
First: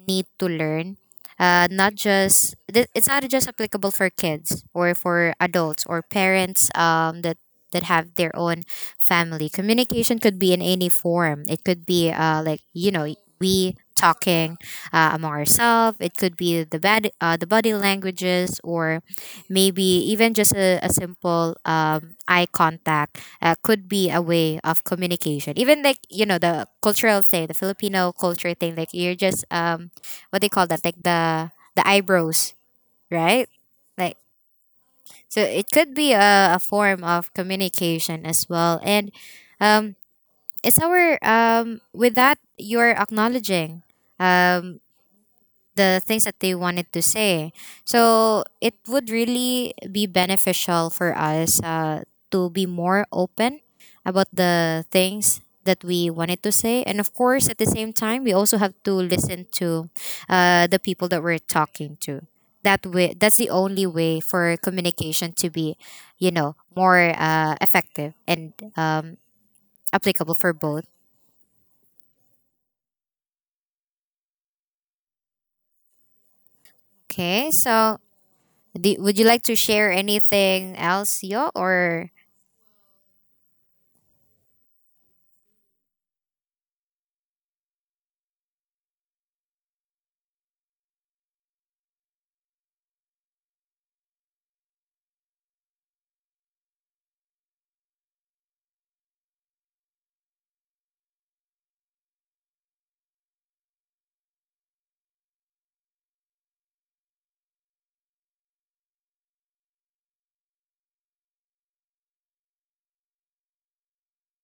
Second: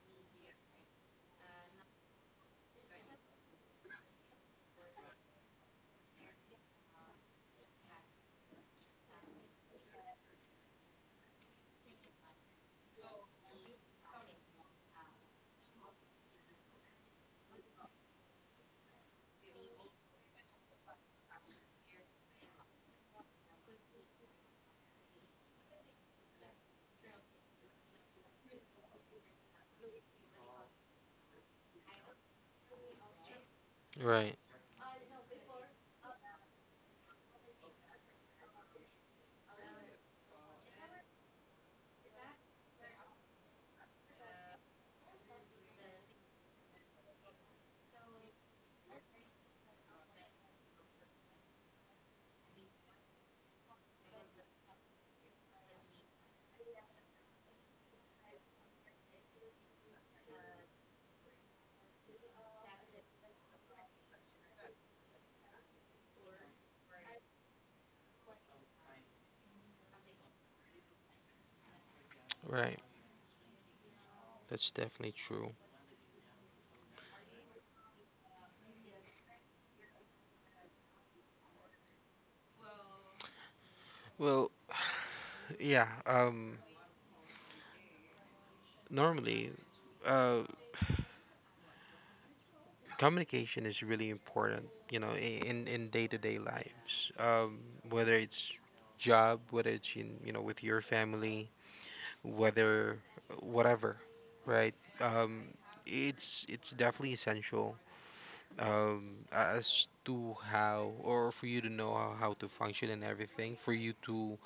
need to learn. Uh, not just th- It's not just applicable for kids or for adults or parents um, that that have their own family. Communication could be in any form. It could be uh, like you know we talking uh, among ourselves. It could be the bad uh, the body languages, or maybe even just a, a simple um, eye contact uh, could be a way of communication. Even like you know the cultural thing, the Filipino culture thing. Like you're just um, what they call that? Like the the eyebrows, right? Like, right, so, it could be a, a form of communication as well. And um, it's our um with that you're acknowledging um the things that they wanted to say. So it would really be beneficial for us uh, to be more open about the things that we wanted to say. And of course, at the same time, we also have to listen to uh, the people that we're talking to. That way, that's the only way for communication to be, you know, more uh, effective and um, applicable for both. right. That's definitely true. Okay, so do, would you like to share anything else, Yo, or Well, yeah. Um, normally. Uh. Communication is really important, you know, i- in in day-to-day lives, um, whether it's job, whether it's, in you know, with your family, whether whatever, right? Um, it's it's definitely essential, um, as to how, or for you to know how, how to function and everything, for you to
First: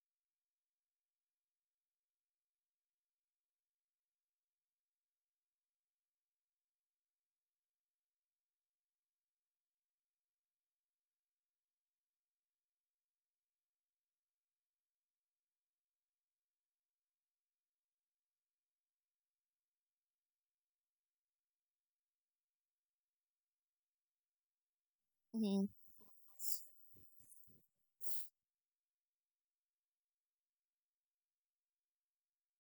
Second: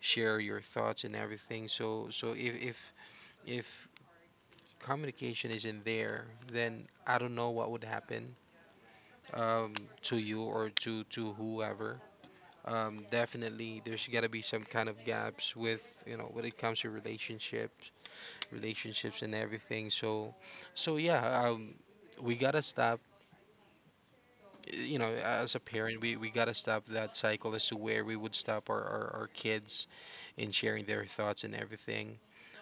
share your thoughts and everything. So so if if if communication isn't there, then I don't know what would happen, um, to you, or to to whoever. Um, definitely there's got to be some kind of gaps with, you know, when it comes to relationships, relationships and everything. So, so yeah, um, we gotta stop. You know, as a hmm parent, we we gotta stop that cycle, as to where we would stop our our, our kids in sharing their thoughts and everything.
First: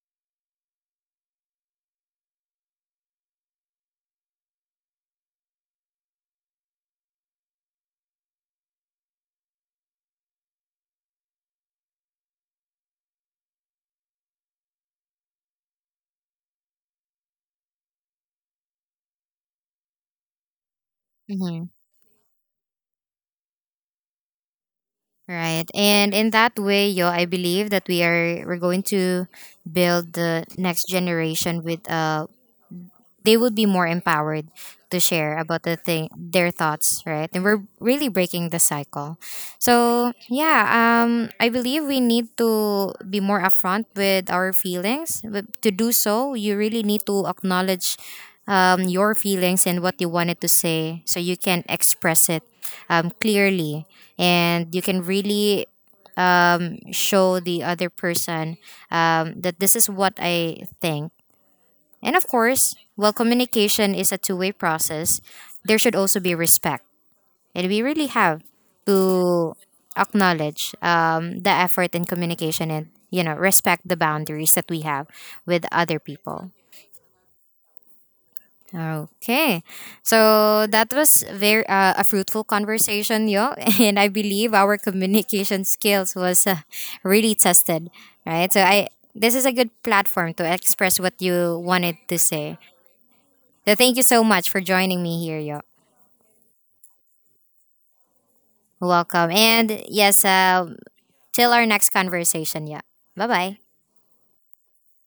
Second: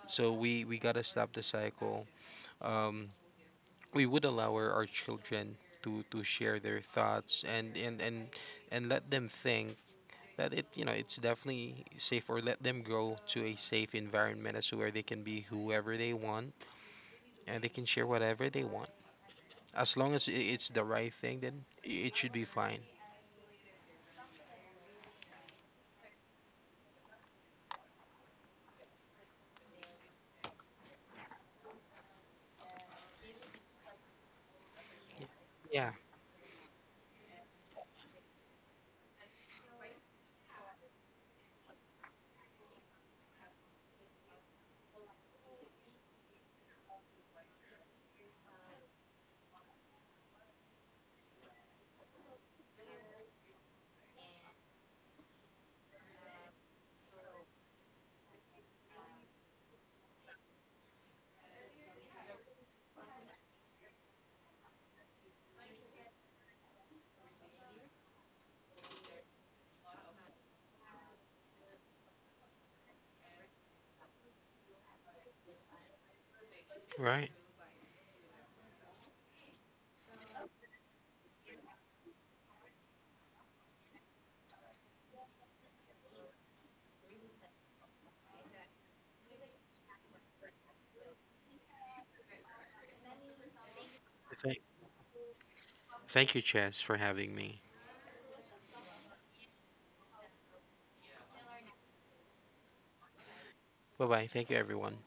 So we we gotta stop the cycle. Um, we would allow our, our children to to share their thoughts, and and and and let them think that, it you know, it's definitely safe, or let them grow to a safe environment, as to where they can be whoever they want, and they can share whatever they want, as long as i- it's the right thing, then hmm. i- it should be fine. Right. And in that way, yo, I believe that we are, we're going to build the next generation with uh they would be more empowered to Yeah, share about the yeah, thing their thoughts, right? And we're really breaking the cycle. So yeah, um I believe we need to be more upfront with our feelings, but to do so you really need to acknowledge um, your feelings and what you wanted to say, so you can express it um, clearly, and you can really um, show the other person um, that this is what I think. And of course, while communication is a two way process, there should also be respect. And we really have to acknowledge um, the effort in communication and, you know, respect the boundaries that we have with other people. right. Okay, so that was very uh, a fruitful conversation, yo, and I believe our communication skills was uh, really tested, right? So I this is a good platform to express what you wanted to say. So thank you so much thank, for joining me here, yo. Thank you, Chess, for having me. Welcome. And yes, uh, till our next conversation, yeah. Bye bye. Bye bye, thank you everyone.